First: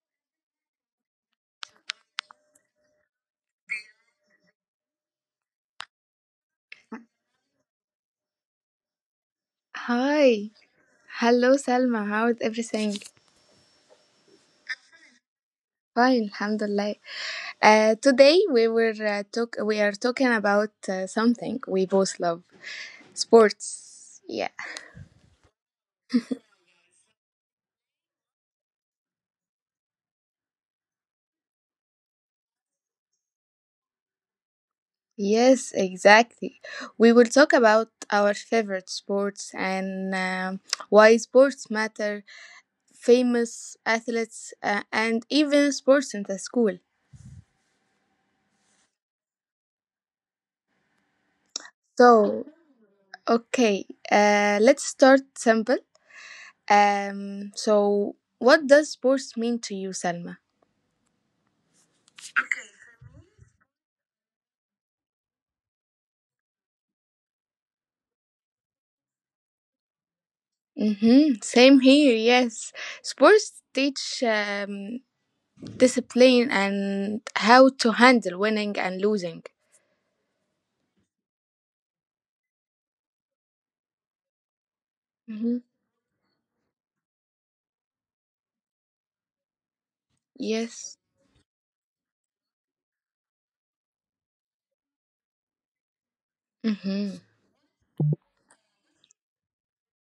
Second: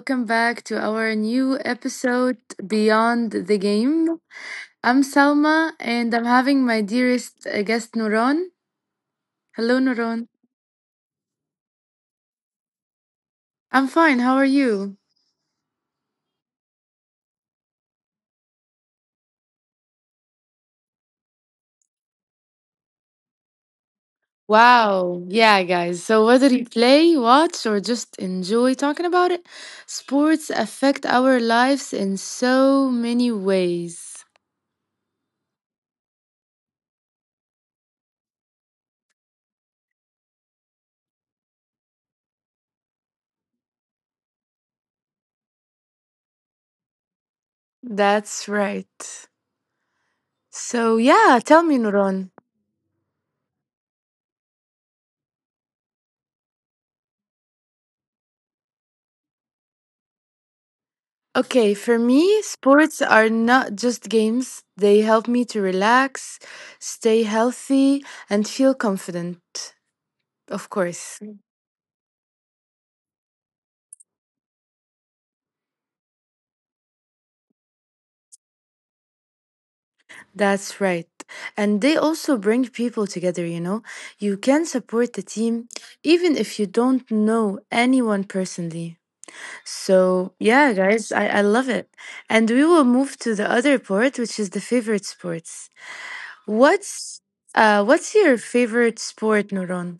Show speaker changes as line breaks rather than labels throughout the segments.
Welcome back to our new episode, Beyond the Game. I'm Salma and I'm having my dearest guest, Nuron. Hello, Nuron.
Hi. Hello, Salma. How is everything?
I'm fine. How are you?
Fine, alhamdulillah. Today we were talk we are talking about something we both love, sports. Yeah.
Wow. Yeah, guys. So, whether you play, watch, or just enjoy talking about it, sports affect our lives in so many ways.
Yes, exactly. We will talk about our favorite sports and why sports matter, famous athletes, and even sports in the school.
That's right. So, yeah, tell me, Nuron.
So, okay, let's start simple. So what does sports mean to you, Selma?
Okay, for me, sports are not just games. They help me to relax, stay healthy, and feel confident. Of course,
Mm-hmm. Same here, yes. Sports teach discipline and how to handle winning and losing.
that's right. And they also bring people together, you know. You can support the
Mm-hmm.
team even if you don't know anyone personally. So, yeah,
Yes.
guys, I love it. And we will move to the other part, which is the favorite sports.
Mm-hmm.
What's what's your favorite sport, Nuron?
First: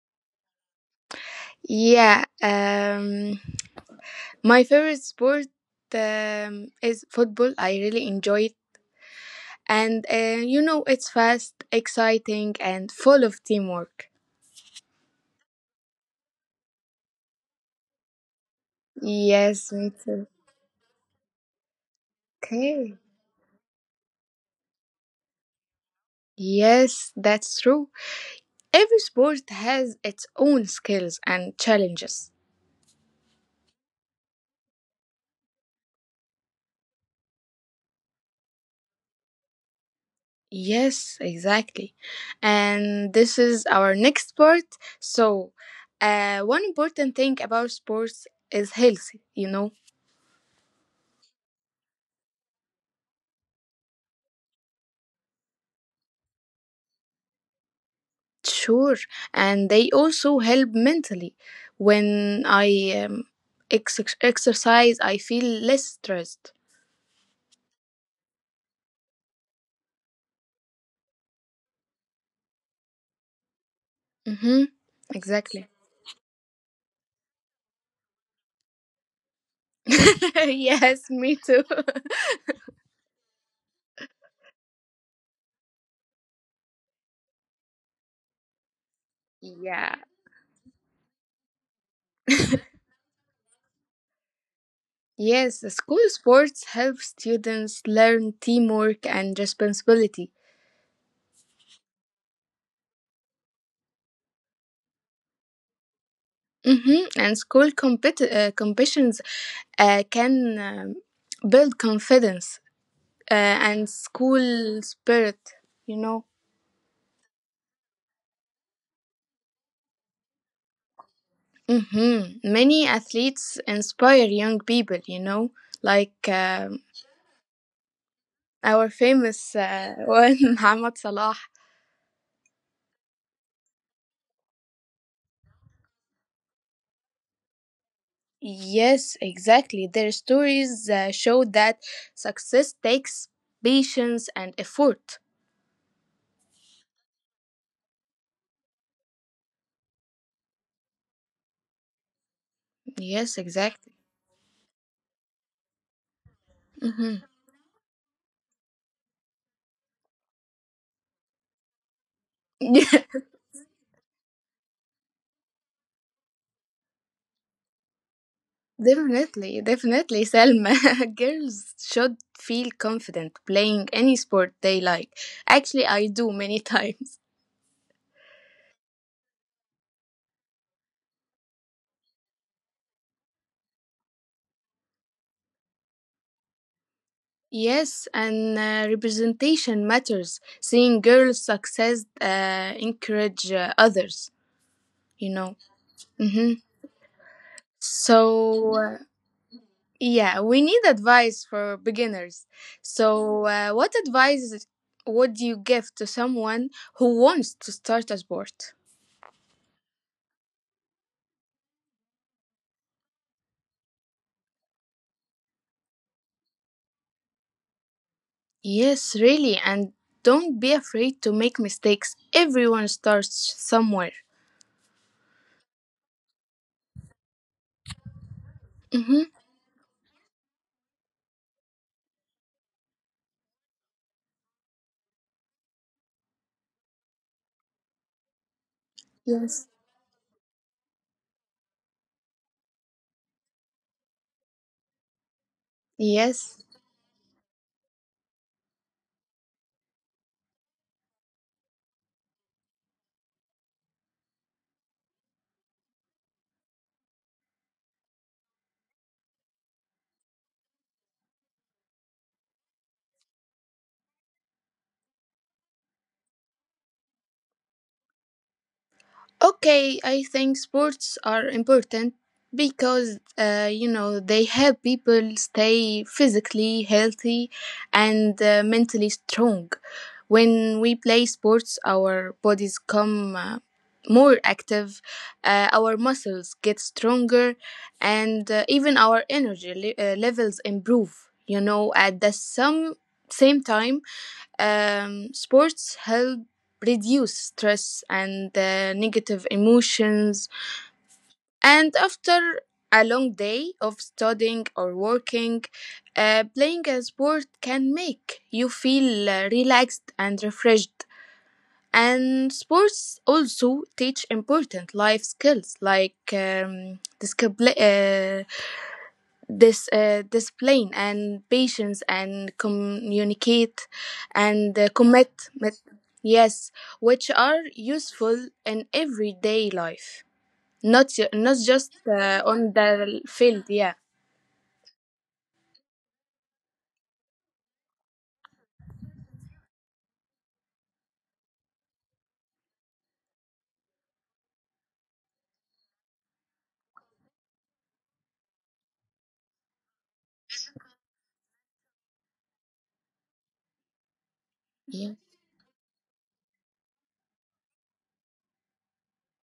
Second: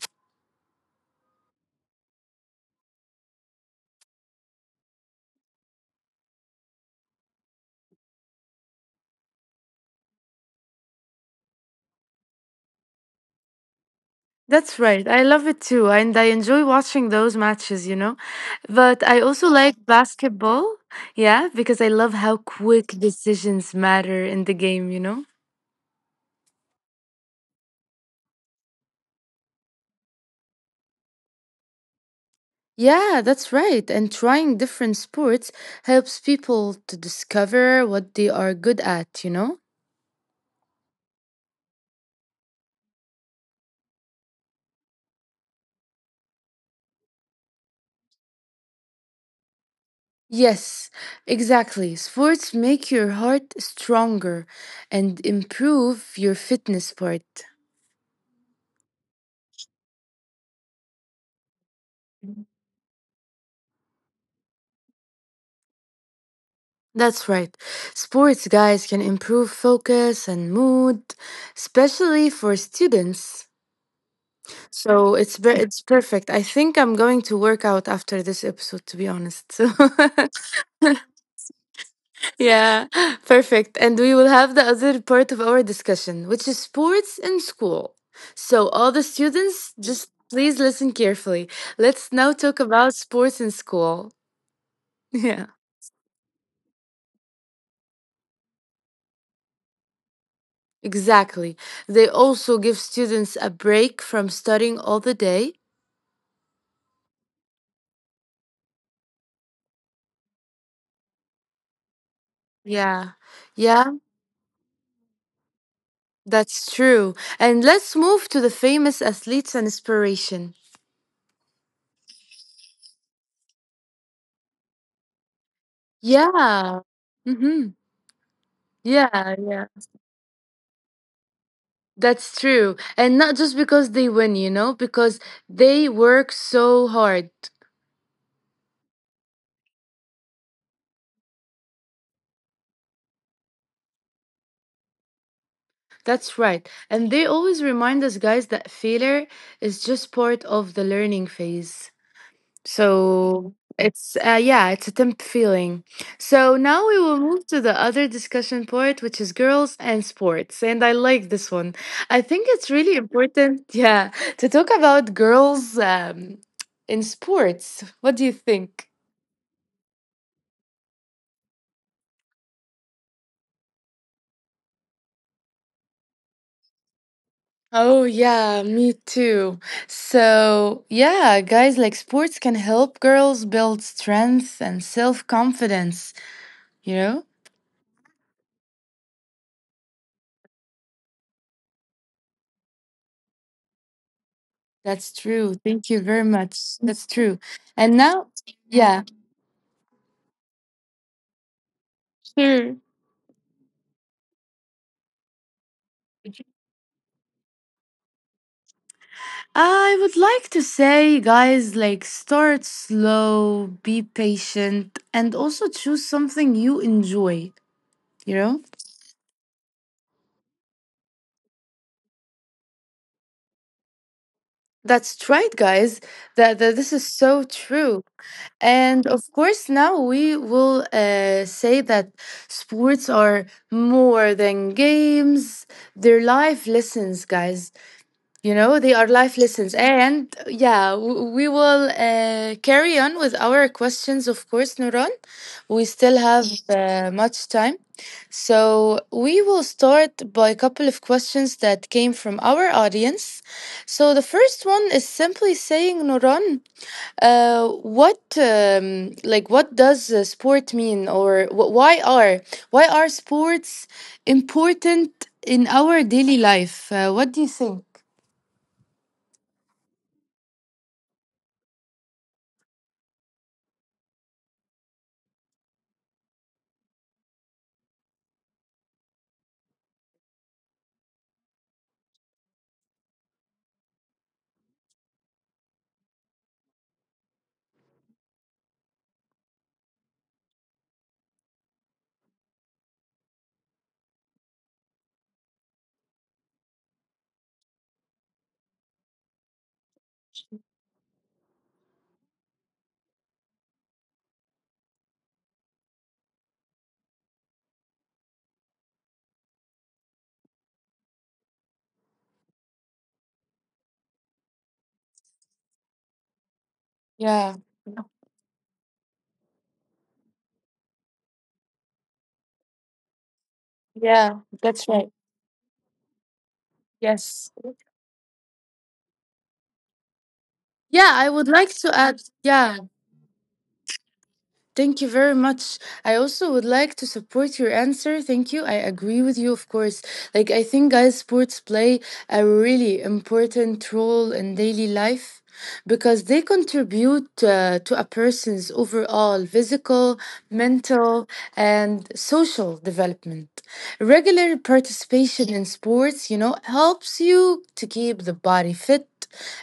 Yeah. My favorite sport is football. I really enjoy it. And you know, it's fast, exciting, and full of teamwork.
That's right. I love it too. And I enjoy watching those matches. But I also
Yes,
like
me too.
basketball. Yeah, because I love how quick
Okay.
decisions matter in the game.
Yes, that's true. Every sport has its own skills and challenges.
Yeah, that's right. And trying different sports helps people to discover what they are good at, you know?
Yes, exactly. And this is our next part. So, one important thing about sports is health, you know.
Yes, exactly. Sports make your heart stronger and improve your fitness part.
Sure. And they also help mentally. When I exercise, I feel less stressed.
That's right. Sports guys can improve focus and mood, especially for students.
Mm-hmm.
So it's per-
Exactly.
it's perfect. I think I'm going to work out after this episode to be honest. So
Yes, me too.
yeah, perfect. And we will have the other part of our discussion, which is sports in school. So all the students
Yeah.
just please listen carefully. Let's now talk about sports in school. Yeah.
Yes, the school sports help students learn teamwork and responsibility.
Exactly. They also give students a break from studying all the day.
And school competitions can build confidence
Yeah.
uh, and
Yeah,
school spirit, you know.
that's true. And let's move to the famous athletes and inspiration.
Many athletes inspire young people, you know, like
Yeah. Mm-hmm.
our
Yeah,
famous
yeah.
uh, one, Mohamed Salah.
That's true. And not just because they win, you know, because they work so hard.
Yes, exactly. Their stories show that success takes patience and effort.
That's right. And they always remind us, guys, that failure is just part of the learning phase.
Yes,
So
exactly.
it's yeah, it's a temp feeling. So now we will
hmm
move to the other discussion part, which is girls and sports. And I like this one. I think it's really important, yeah, to talk about girls in sports. What do you think?
Definitely, definitely, Selma. Girls should feel confident playing any sport they like. Actually, I do many times.
Oh, yeah, me too. So, yeah, guys, like sports can help girls build strength and self confidence, you know?
Yes, and representation matters. Seeing girls' success encourage others,
That's
you
true.
know.
Thank you very
hmm
much. That's true. And now,
So, uh,
yeah,
yeah, we need advice for beginners.
sure.
So, what advice would you give to someone who wants to start a sport?
I would like to say, guys, like start slow, be patient, and also choose something you enjoy, you know?
Yes, really. And don't be afraid to make mistakes. Everyone starts somewhere.
That's right, guys. That, that this is so true.
Mm-hmm.
And of course, now we will say that sports are more than games, they're life lessons, guys. You know, they are life
Yes.
lessons. And yeah, we will carry on with our questions, of course, Nuran. We still
Yes.
have much time. So we will start by a couple of questions that came from our audience. So the first one is simply saying, Nuran, what like what does sport mean, or why are sports important in our daily life? What do you think?
Okay, I think sports are important because you know they help people stay physically healthy and mentally strong. When we play sports, our bodies come more active, our muscles get stronger, and even our energy levels improve. You know, at the some same time, sports help reduce stress and negative emotions. And after a long day of studying or working, playing a sport can make you feel relaxed and refreshed. And sports also teach important life skills like
Yeah.
discipline, this discipline and patience and communicate
Yeah, that's
and
right.
mit- yes,
Yes.
which are useful in everyday life,
Yeah, I would like
not
to
just
add, yeah.
on the field, yeah,
Thank you very much. I also would like to support your answer. Thank you. I agree with you, of course. Like, I think guys, sports play a really important role in daily life because they contribute to a person's overall physical, mental, and social development. Regular
yeah.
participation in sports, you know, helps you to keep the body fit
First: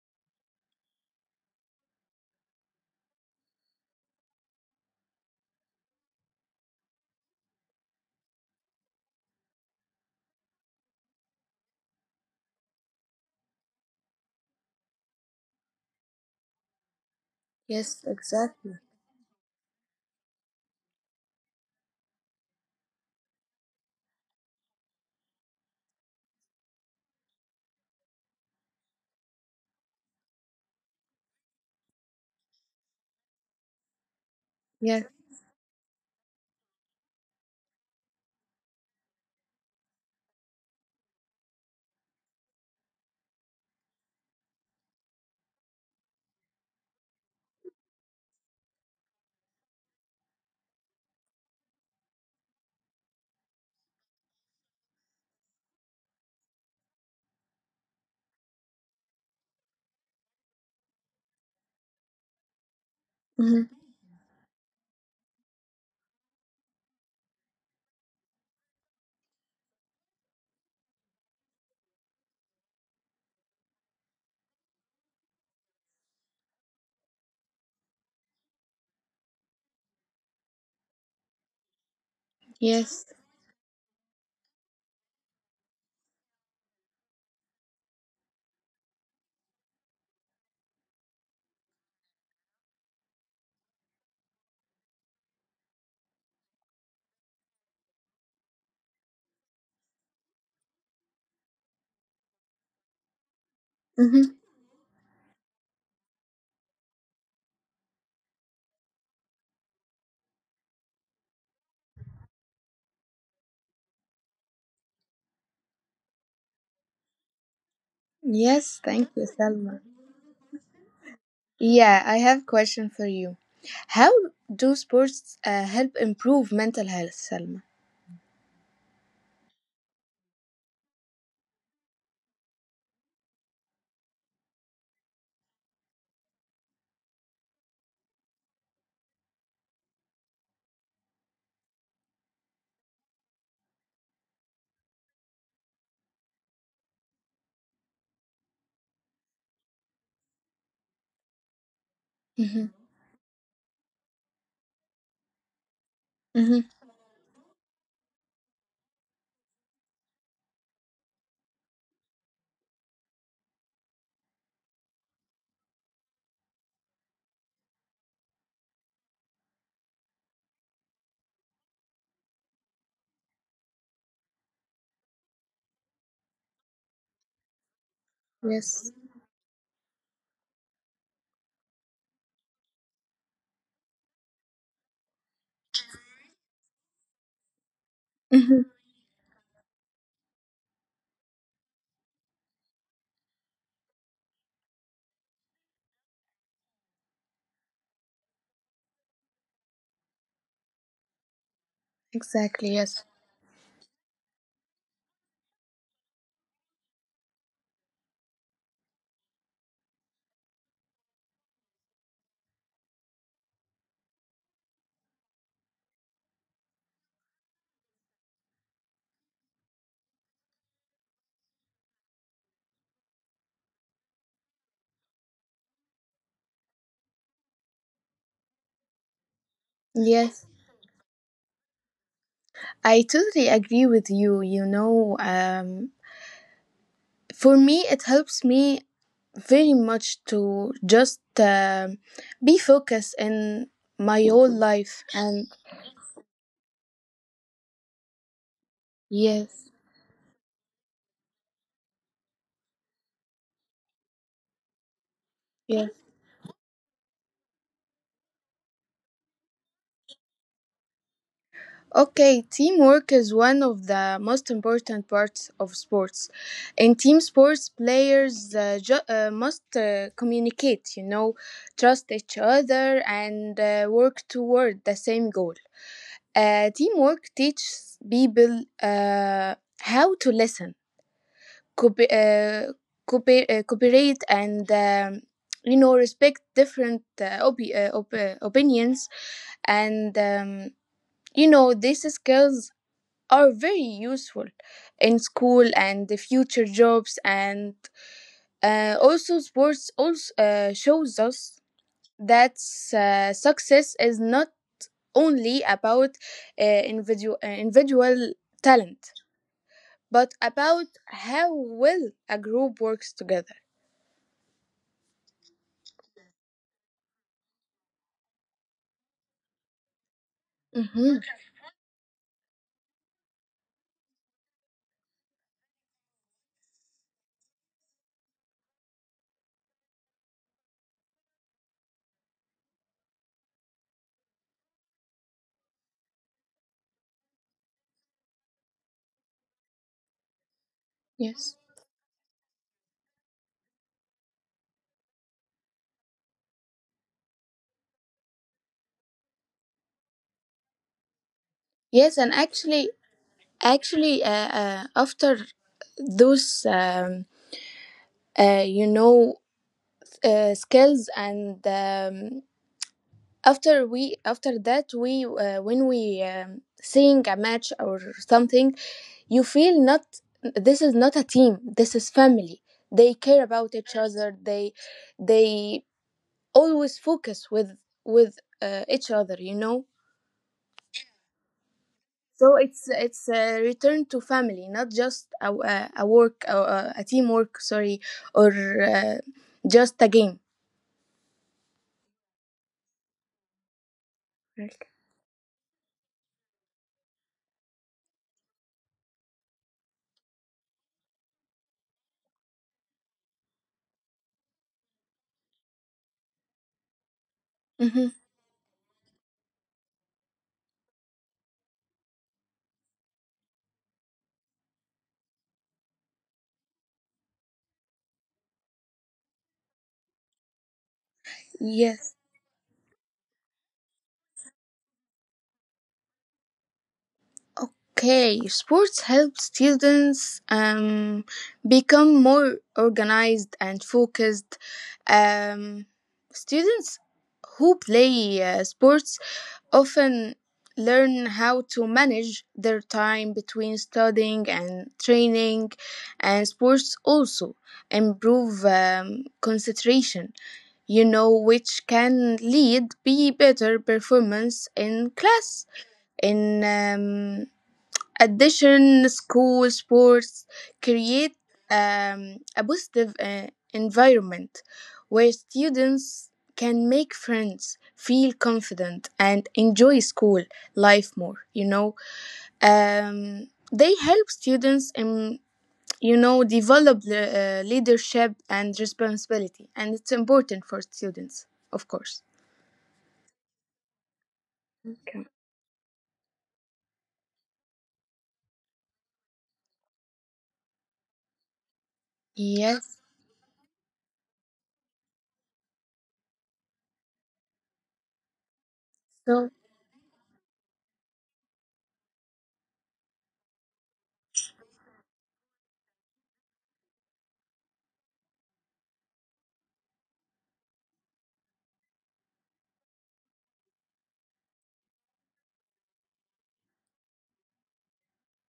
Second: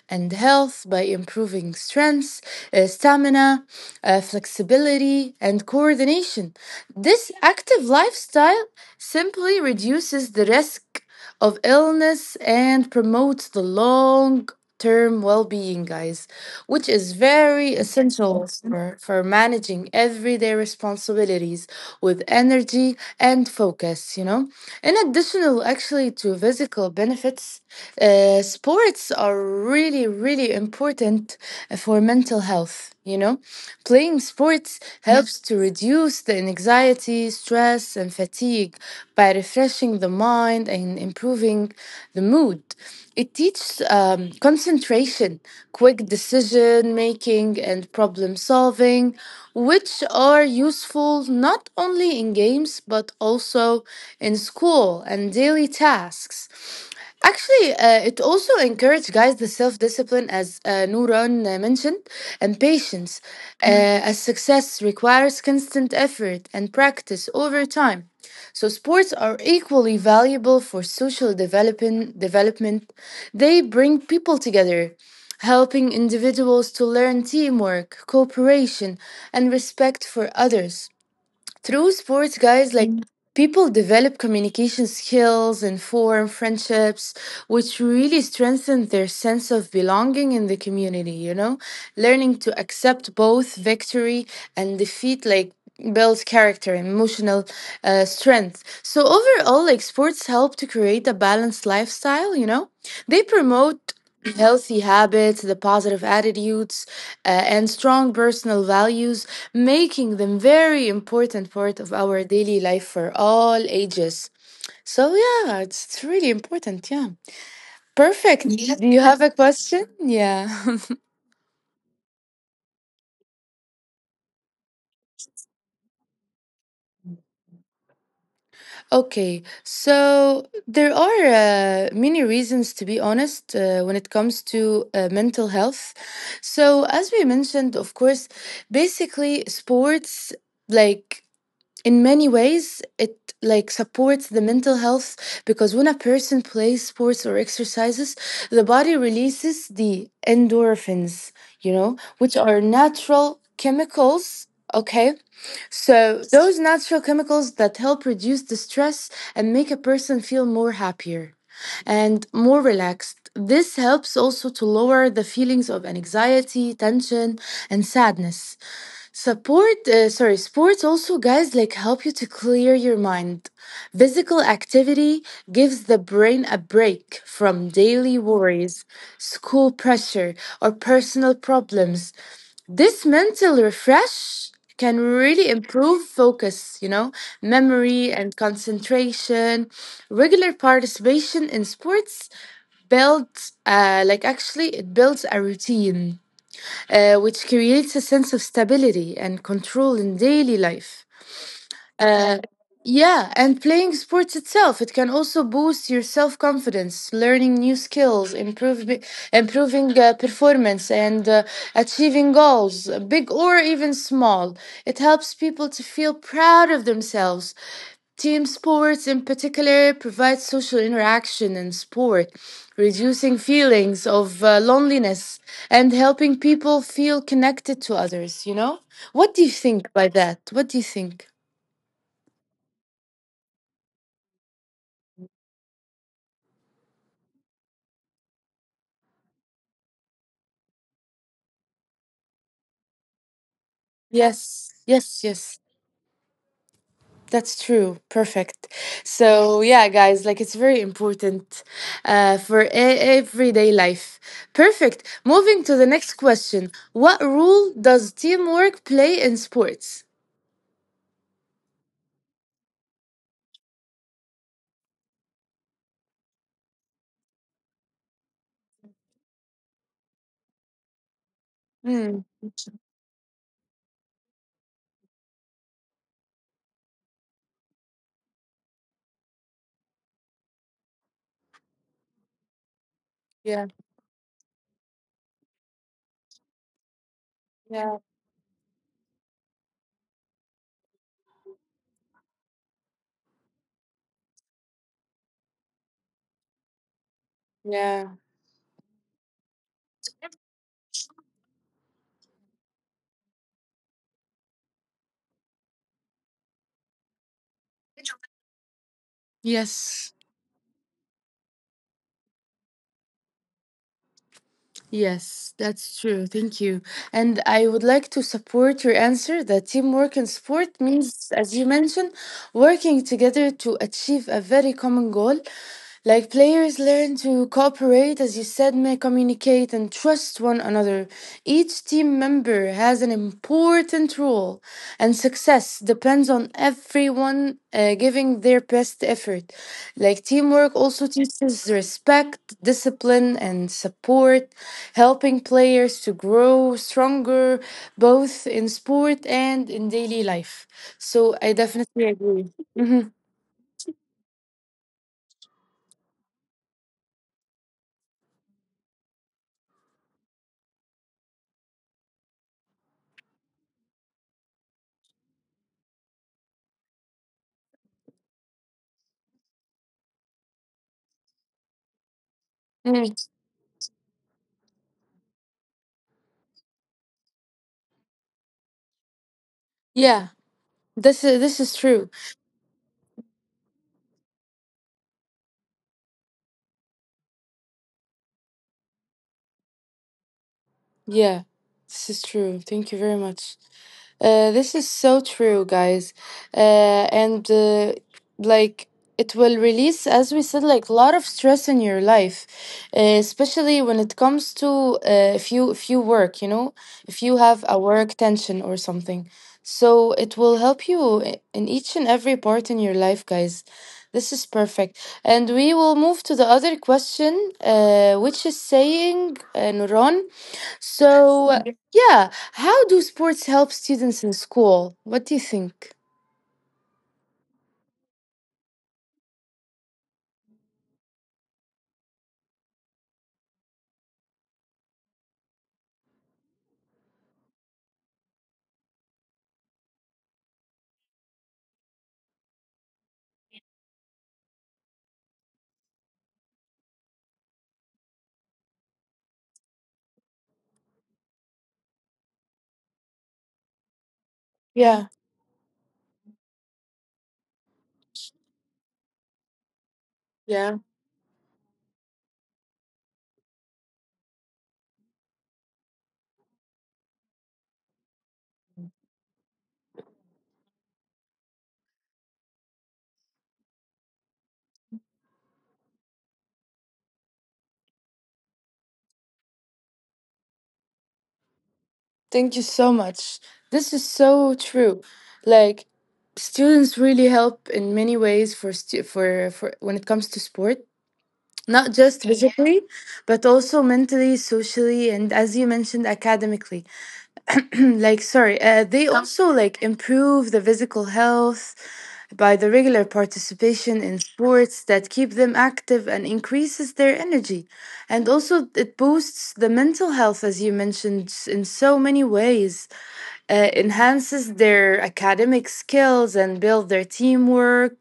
and health by improving strength, stamina, flexibility, and coordination. This active lifestyle simply reduces the risk of illness and promotes the long term well-being guys, which is very
Yes,
essential
exactly.
for managing everyday responsibilities with energy and focus, you know. In addition, actually, to physical benefits, sports are really really important for mental health, you know. Playing sports
Yes.
helps to reduce the anxiety, stress, and fatigue by refreshing the mind and improving the mood. It teaches concentration, quick decision making, and problem solving, which are useful not only in games but also in school and daily tasks. Actually, it also encouraged guys the self discipline, as Nuran mentioned, and patience,
Mhm.
Mm. as success requires constant effort and practice over time. So, sports are equally valuable for social development. They bring people together, helping individuals to learn teamwork, cooperation, and respect for others through sports guys,
Yes.
People develop communication skills and form friendships, which really strengthen their sense of belonging in the community, you know. Learning to accept both victory and defeat, like, builds character and emotional strength. So overall, like, sports help to create a balanced lifestyle, you know. They promote
hmm
healthy habits, the positive attitudes, and strong personal values, making them very important part of our daily life for all ages. So yeah, it's really important. Yeah, perfect.
yes,
Yes.
thank
Do you
you,
have a
Salma.
question? Yeah.
Yeah, I have question for you. How do sports help improve mental health, Salma?
okay. So there are many reasons, to be honest, when it comes to mental health. So as we mentioned, of course, basically sports, like, in many ways it like supports the mental health because when a person plays sports or exercises, the body releases the endorphins, you know,
Mm-hmm.
which are natural chemicals. Okay,
Mm-hmm.
so those natural chemicals that help reduce the stress and make a person feel more happier and more relaxed. This helps also to lower the feelings of anxiety, tension, and sadness. Sports also guys like help you to clear your mind. Physical activity gives the brain a break from daily
Yes.
worries, school pressure, or personal problems. This mental refresh can really improve focus, you know, memory
Mm-hmm.
and concentration. Regular participation in sports builds, like actually, it builds a routine, which creates a sense of stability and control in daily life.
Exactly,
Uh,
yes.
yeah, and playing sports itself, it can also boost your self confidence, learning new skills, improving performance, and achieving goals, big or even small. It helps people to feel proud of themselves. Team sports, in particular, provide social interaction and sport, reducing feelings of loneliness and helping people feel connected to others, you know? What do you think
Yes,
by that? What do you think?
I totally agree with you. You know, for me, it helps me very much to just be focused in my whole life.
Yes,
And
yes, yes. That's true. Perfect.
yes,
So, yeah, guys, like it's very important for everyday life. Perfect.
yes.
Moving to the next question. What role does teamwork play in sports?
Okay, teamwork is one of the most important parts of sports. In team sports, players must communicate, you know, trust each
Hmm.
other, and work toward the same goal. Teamwork teaches people how to listen, cooper- uh,
Yeah,
cooperate, and you know, respect different
yeah,
opinions, and you know, these skills are very useful in school and the future jobs. And
yeah.
also sports also shows us that success is not only about individual talent, but
Yes.
about how well a group works together.
Yes, that's true. Thank you. And I would like to support your answer that teamwork in sport
hmm
means, as you mentioned, working together to achieve a very common goal. Like, players learn to cooperate, as you said, may communicate and trust one another. Each team member has an important role, and success depends on everyone giving their best effort. Like, teamwork also
yes.
teaches respect, discipline, and support, helping players to grow stronger both in sport and in daily life. So I
Yes. And
definitely agree.
actually
Mhm.
actually after those you know, skills and after that we, when we seeing a match or something, you feel, not this is not a team, this is family. They care
Mm.
about each other, they they always focus with each other, you know.
Yeah, this is
So
true.
it's a return to family, not just a teamwork, sorry, or uh, just a game.
Yeah, this is true. Thank you very much. This is so true, guys. And like, it will release, as we said, like a lot of stress in your life, especially when it comes to if you work, you know, if you
Mm-hmm.
have a work tension or something. So it will help you in each and every part in your life, guys. This is perfect. And we will move to the other question, which is saying, Nuron.
Yes.
So, yeah, how do sports help students in school? What do you think?
Okay, sports help students become more organized and focused. Um, Students who play sports often learn how to manage their time between studying and training, and sports also improve concentration, you know, which can lead be better performance in
Yeah,
class. In addition, school sports
yeah.
create a positive environment where students can make friends, feel confident, and enjoy school life more. You know, they help students in, you know, develop the, leadership and responsibility, and it's important for students, of course.
Thank you so much. This is so
Okay.
true. Like, students really help in many ways for when it comes to sport, not just, yeah,
Yes.
physically, but also mentally, socially, and as you mentioned, academically. like sorry,
So
they, yeah, also like improve the physical health, by the regular participation in sports that keep them active and increases their energy. And also, it boosts the mental health, as you mentioned, in so many ways. Enhances their academic skills and build their teamwork,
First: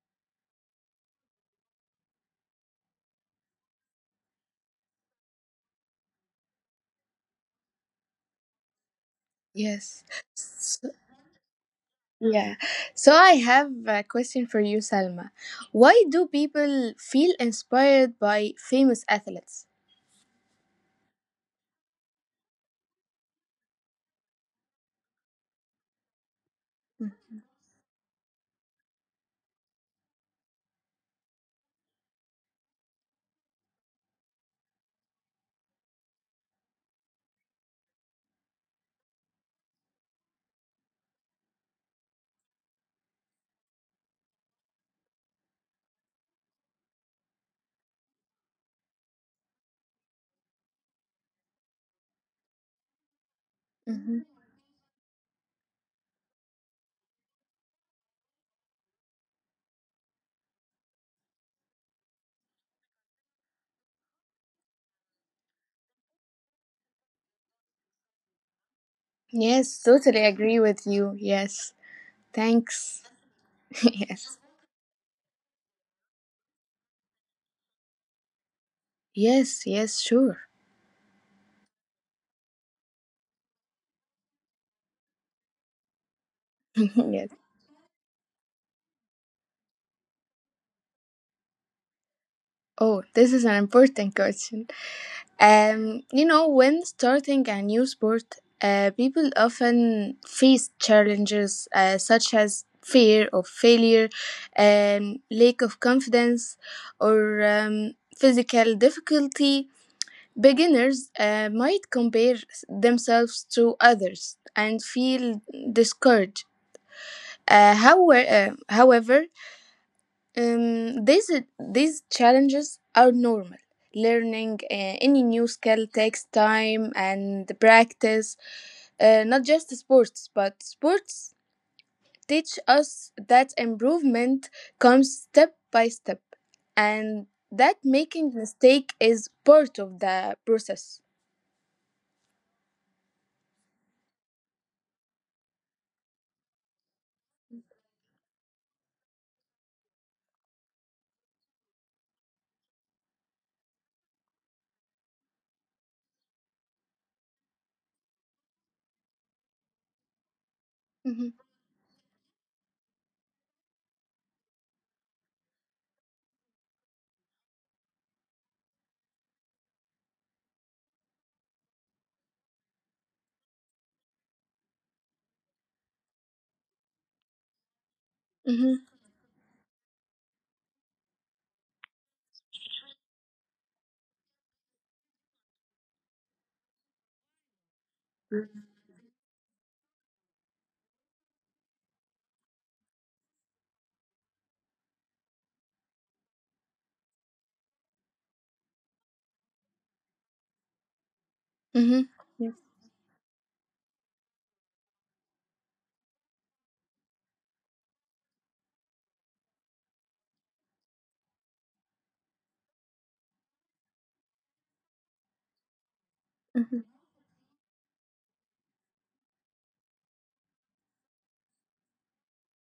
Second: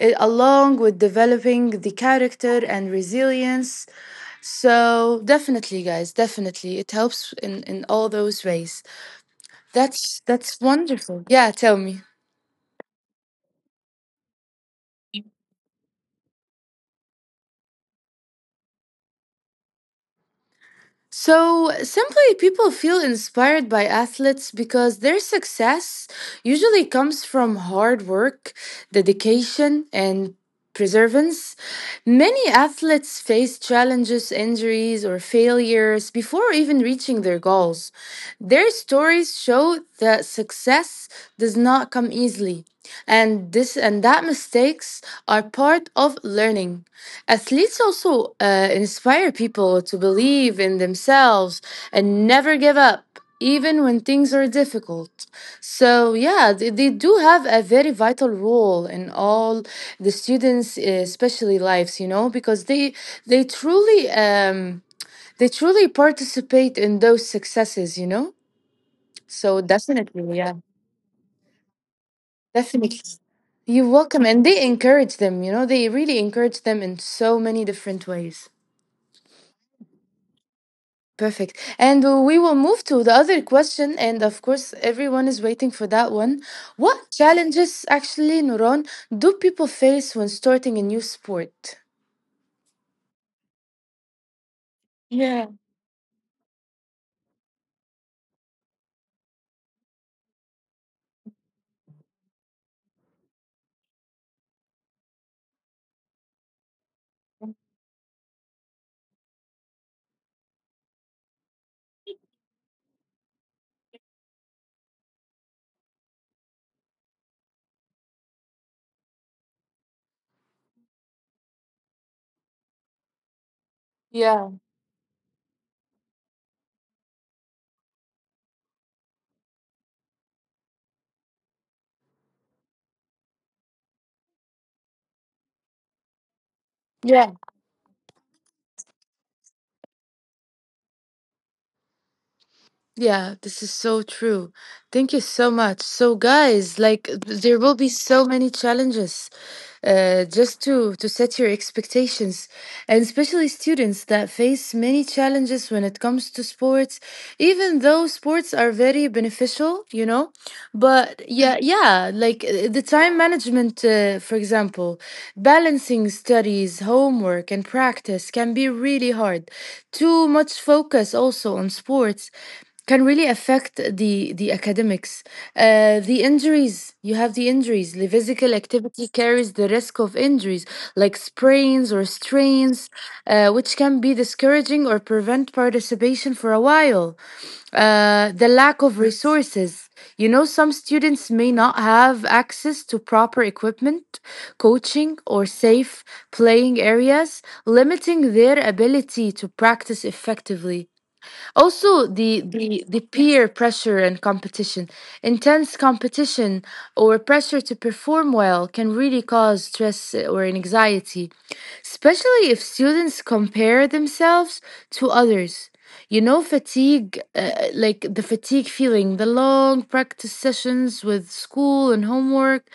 eh, along with developing the character and resilience. So definitely, guys, definitely, it helps in all those ways.
yes.
That's that's wonderful. Yeah, tell me.
Yeah. So I have a question for you, Salma. Why do people feel inspired by famous athletes?
So simply, people feel inspired by athletes because their success usually comes from hard work, dedication, and perseverance. Many athletes face challenges, injuries, or failures before even reaching their goals. Their stories show that success does not come easily, and this and that mistakes are part of learning. Athletes also inspire people to believe in themselves and never give up. Even when
Mm-hmm.
things are difficult. So, yeah, they do have a very vital role in all the students, especially lives, you know, because they truly they truly participate in those successes, you know. So
Yes, totally
definitely, yeah,
agree with you. Yes. Thanks.
definitely, you're welcome,
Yes.
and they encourage them. You know, they really encourage them in so many different ways.
Yes, yes, sure.
Perfect. And we will move to the other question. And of course, everyone is waiting for that one. What
Yes.
challenges, actually, Nuron, do people face when starting a new sport?
Oh, this is an important question.
Yeah,
You know, when starting a new sport, people often face challenges such as fear of failure, lack of confidence, or physical difficulty. Beginners might compare themselves to others and feel discouraged. However, um, these these challenges are normal. Learning
yeah,
any new skill takes time and practice. Not just sports, but sports teach us that improvement comes step by step, and that
yeah.
making mistake is part of the process.
Yeah, this is so true. Thank you so much. So, guys, like there will be so many challenges, just to set your expectations, and especially students that face many challenges when it comes to sports. Even though sports are very beneficial, you know,
Mm-hmm,
but yeah, yeah, like the time management, for example, balancing studies, homework, and practice can be really hard. Too much focus also on sports can really affect the academics. The injuries, you have the injuries. The physical
mm-hmm,
activity carries the risk of injuries like sprains or strains, which can be discouraging or prevent participation for a while. The lack of resources. You know, some students may not have access to proper equipment, coaching, or safe playing areas, limiting their ability to practice effectively. Also
mm-hmm,
the peer pressure and competition, intense competition or pressure to perform well can really cause stress or anxiety, especially if students compare themselves to others, you know.
mm-hmm.
Fatigue, like the fatigue feeling, the long practice sessions with school and homework,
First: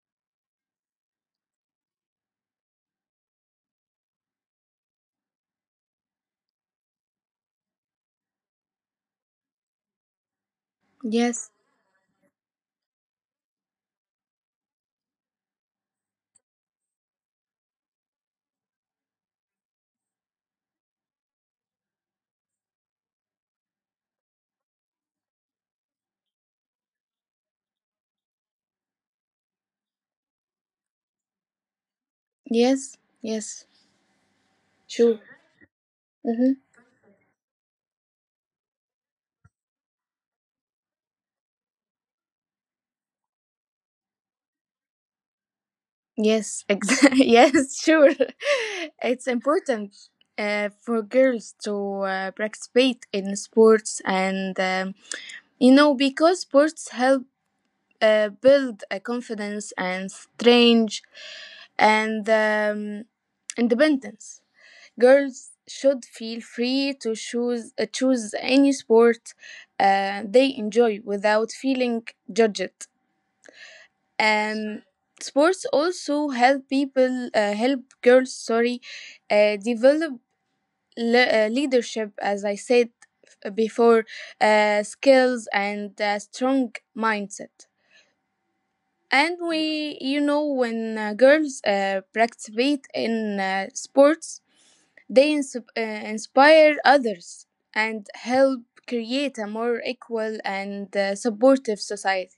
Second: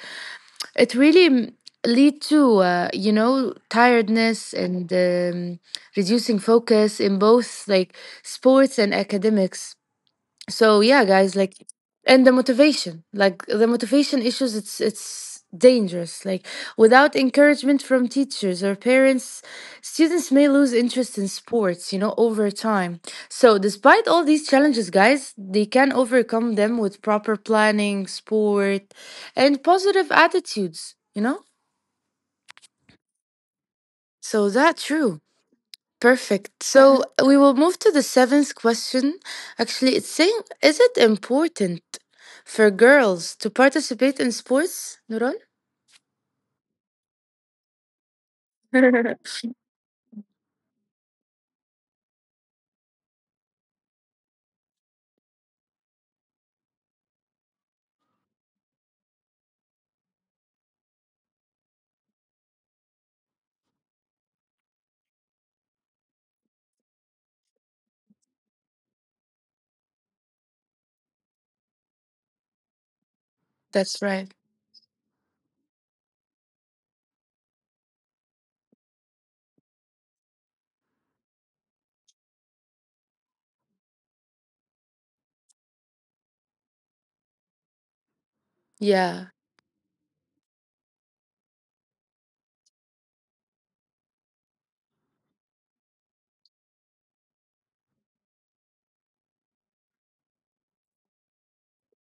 it really lead to, you know, tiredness and reducing focus in both like sports and academics. So yeah, guys,
Yes,
like, and the motivation, like the motivation issues, it's dangerous. Like, without encouragement from teachers or parents, students may lose interest in sports, you know, over time. So despite all these challenges, guys, they can overcome them with proper planning, sport, and positive attitudes, you know.
yes, yes.
So that's true.
Sure.
Perfect.
Mhm.
So we will move to the seventh question. Actually, it's saying, is it important for girls to participate in sports, Nuran?
Yes, yes, sure. It's important for girls to participate in sports, and you know, because sports help build a confidence and strength and independence. Girls should feel free to choose any sport they enjoy without feeling judged.
That's right.
Um, Sports also help people help girls, sorry, develop leadership, as I said before, skills and a strong mindset. And
Yeah,
we, you know, when girls participate in sports, they inspire others and help create a more equal and supportive society.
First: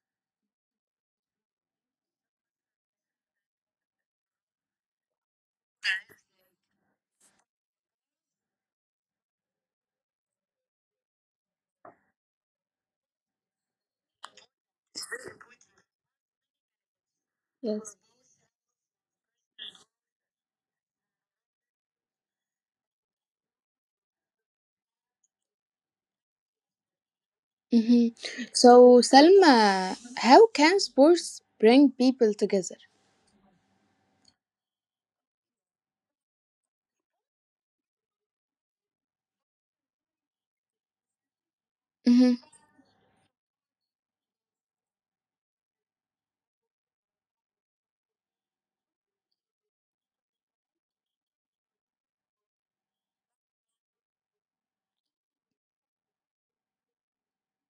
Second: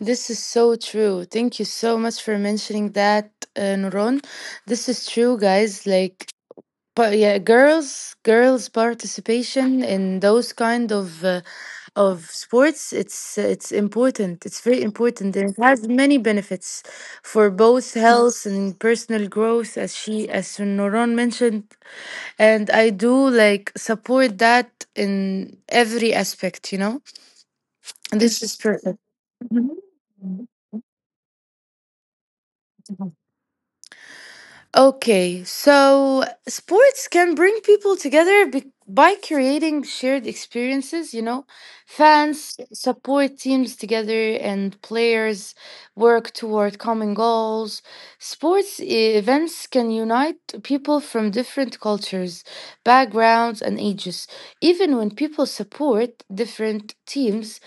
this is so true. Thank you so much for mentioning that, Nuron. This is true, guys. Like, but yeah, girls participation in those kind of sports, it's important, it's very important, and it has many benefits for both
Yes.
health and personal growth, as she as Noron mentioned. And I do like support that in every aspect, you know.
Mhm.
And this is.
So, Salma, how can sports bring people together?
Okay, so sports can bring people together by creating shared experiences, you know.
hmm
Fans support teams together and players work toward common goals. Sports events can unite people from different cultures, backgrounds, and ages. Even when people support different teams,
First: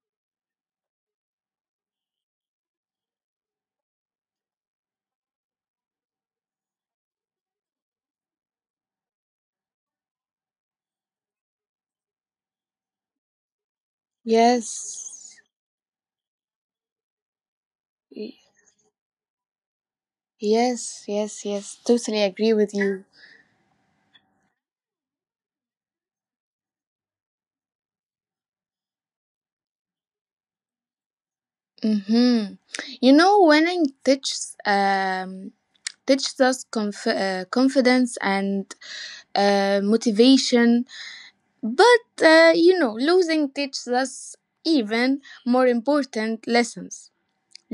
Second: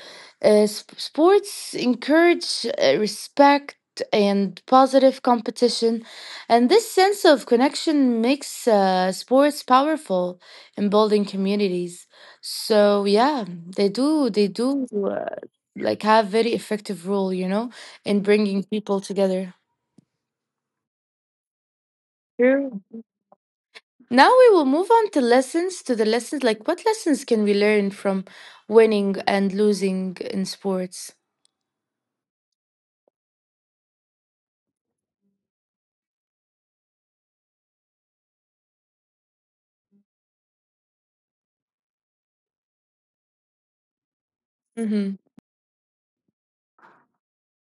sports encourage respect and positive competition, and this sense of connection makes sports powerful in building communities. So yeah, they do they do
Yes.
uh, like have very effective role, you know, in
Y-
bringing people together.
Yes, yes, yes. Totally agree with
True.
you.
Now we will move on to lessons, to the lessons like what lessons can we learn from winning and losing in sports?
Mm-hmm. You know, winning teaches us confidence and motivation, but you know, losing teaches us even
Mhm.
more important lessons.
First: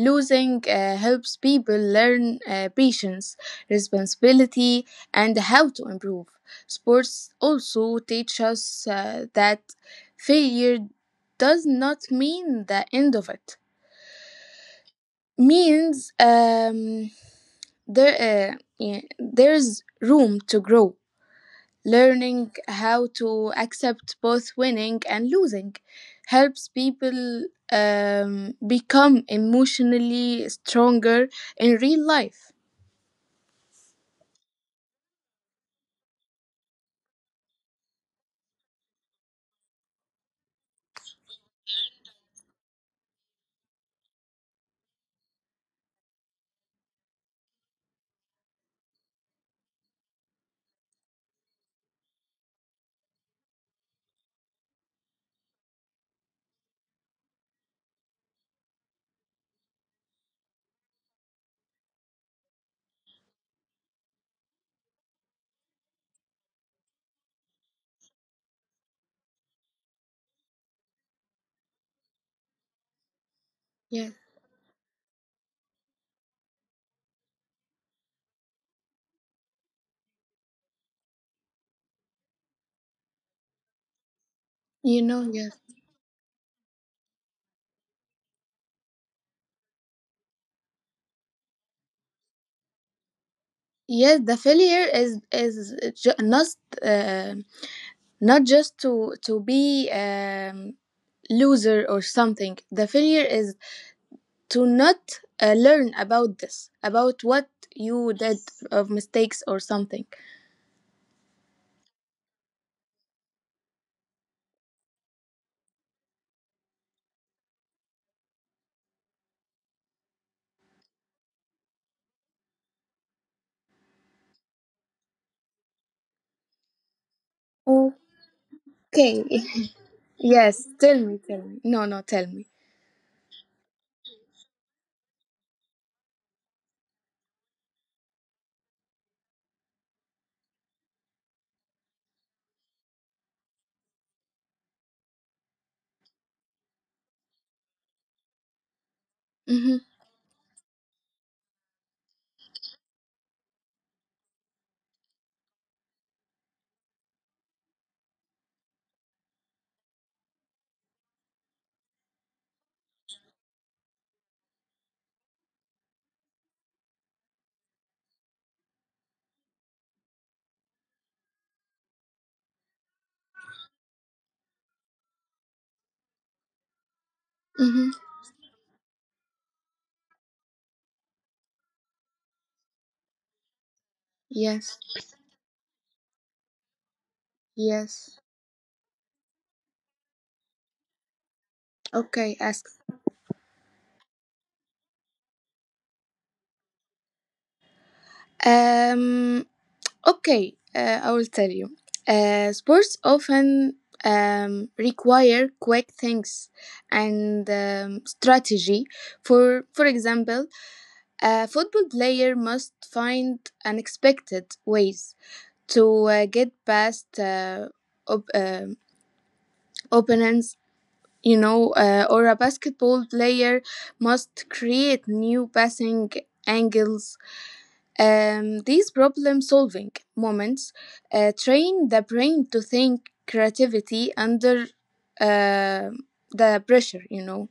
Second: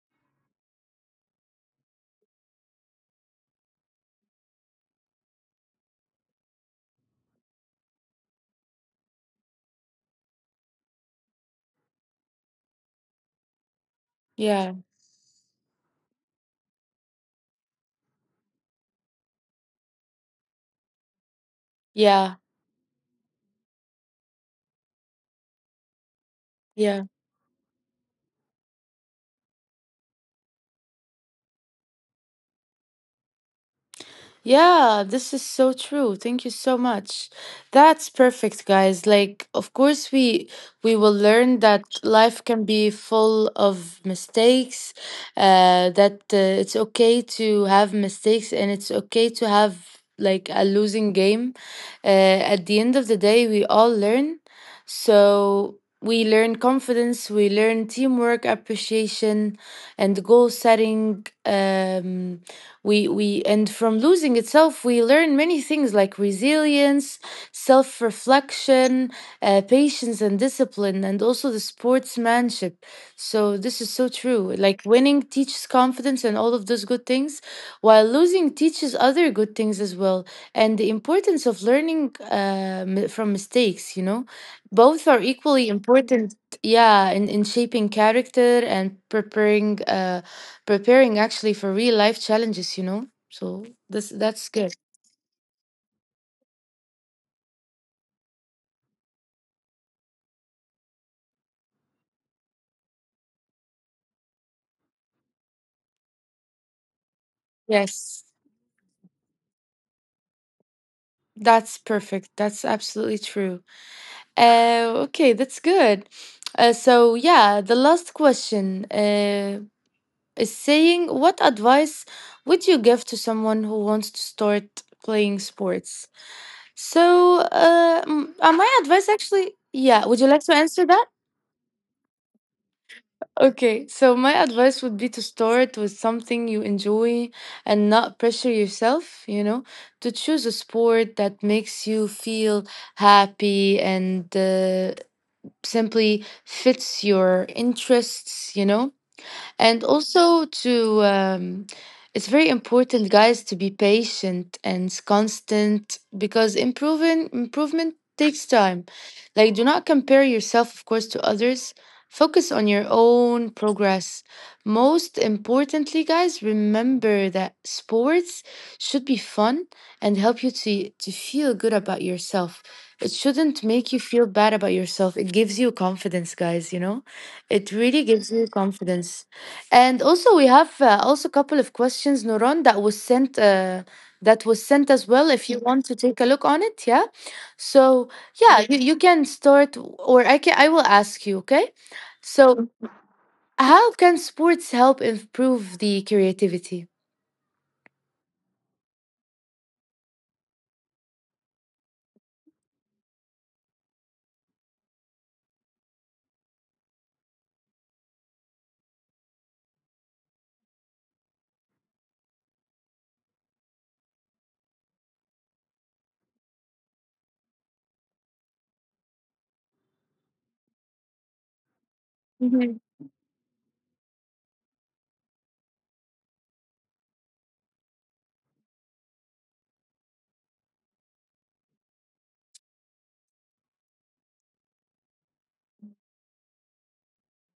Losing helps people learn patience, responsibility, and how to improve. Sports also teach us that failure does not mean the end of it.
Yeah.
Means there yeah, there's room to grow.
Yeah.
Learning how to accept both winning and losing helps
Yeah.
people become emotionally stronger in real life.
Yeah, this is so true. Thank you so much. That's perfect, guys. Like, of course, we will learn that life can be full of mistakes. That it's okay to have mistakes, and it's okay to have like a losing game. Uh, at the end of the day, we all learn. So we learn confidence, we learn teamwork, appreciation, and goal setting. We and from losing itself we learn many things like resilience, self-reflection, patience and discipline, and also the sportsmanship. So this is so
Yeah,
true, like winning teaches confidence and all of those good things, while losing teaches other good things as well, and the importance of learning from mistakes, you know. Both are
you know,
equally
yes,
important, yeah, in shaping character and preparing preparing actually for real life challenges, you know? So this,
yes.
that's
The
good.
failure is not uh, not just to be loser or something. The failure is to not learn about this, about what
Yes.
you did of mistakes or something.
That's perfect. That's absolutely true. Okay, that's good. So yeah, the last question is saying what advice would you give to someone who wants to start playing sports? So my advice
Okay.
actually, yeah, would you like to answer
Yes,
that?
tell me, tell me. No, no, tell me.
Okay, so my advice would be to start with something you enjoy and not pressure yourself, you know, to choose a sport that makes you feel happy and, simply fits your interests, you know, and
Mhm.
also to, it's very important, guys, to be patient and constant, because improving improvement takes time. Like, do not compare yourself, of course, to others, focus on your own progress. Most importantly, guys, remember that sports should be fun and help you to feel good about yourself. It shouldn't make you feel bad about yourself. It gives you confidence, guys, you know, it really
Mhm.
gives you confidence. And also, we have also a couple of questions, Nuron, that was sent. That was sent
Yes.
as well. If you want to take a look on it, yeah. So
Yes.
yeah, you can start, or I can. I will ask you. Okay.
Okay,
So
ask.
how can sports help improve the creativity?
Um okay, I will tell you. Sports often require quick things and strategy. For example, a football player must find unexpected ways to get past op- um opponents, you know, or a basketball player must create new passing angles. These problem solving moments train the brain to think creativity under uh, the pressure, you know.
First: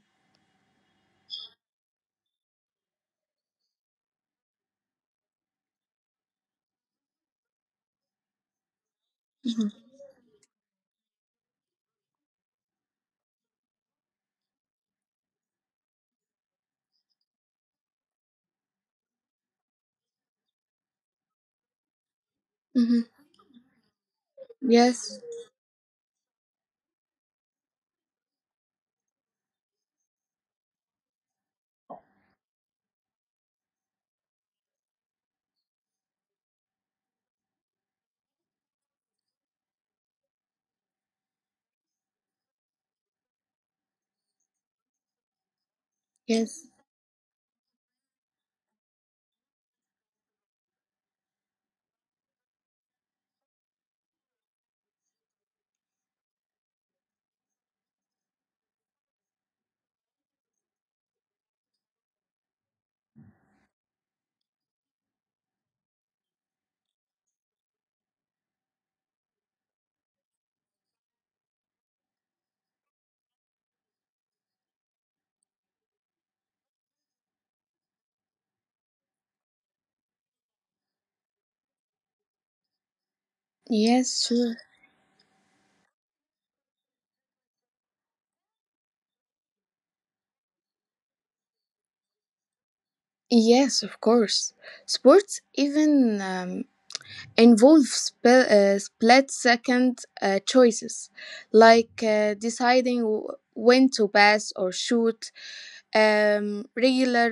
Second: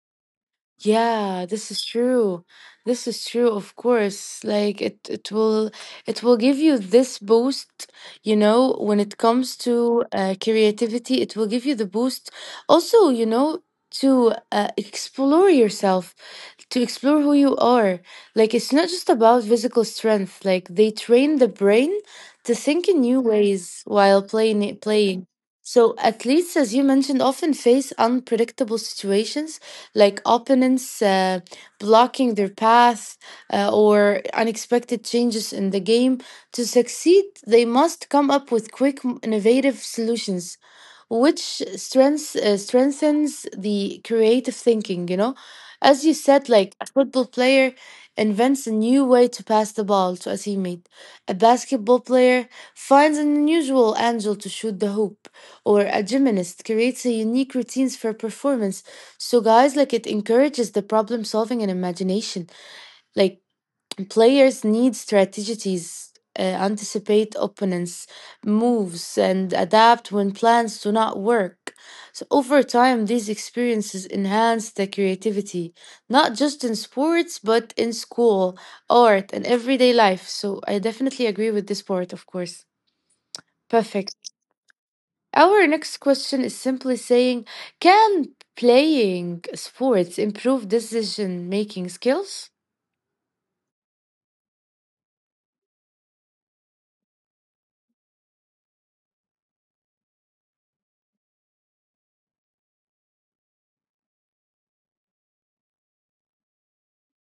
Yeah, this is true. This is true, of course. Like it will give you this boost, you know, when it comes
Mhm.
to creativity, it will give you the boost. Also, you know, to explore yourself, to explore who you are. Like, it's not just about physical strength. Like, they train the brain to think in
Mhm.
new ways while
Yes,
playing. So athletes, as you mentioned, often face unpredictable situations like opponents blocking their path, or unexpected changes in the game. To succeed, they must come up with quick, innovative solutions, which strengths strengthens the creative thinking, you know. As you said,
yes,
like a football player invents a new way to pass the ball to a teammate, a basketball player finds an unusual angle to shoot the hoop, or a gymnast creates a unique routines for performance. So guys, like, it encourages the problem solving and imagination. Like, players need strategies, anticipate opponents' moves, and adapt when plans do not work. So, over time, these experiences enhance the creativity, not just in sports, but in school, art, and everyday life. So, I definitely agree with this part, of course. Perfect.
yes, sure.
Our next question is simply saying, can playing sports improve decision making skills?
Yes, of course. Sports, even involves split-second choices, like deciding when to pass or shoot. Regular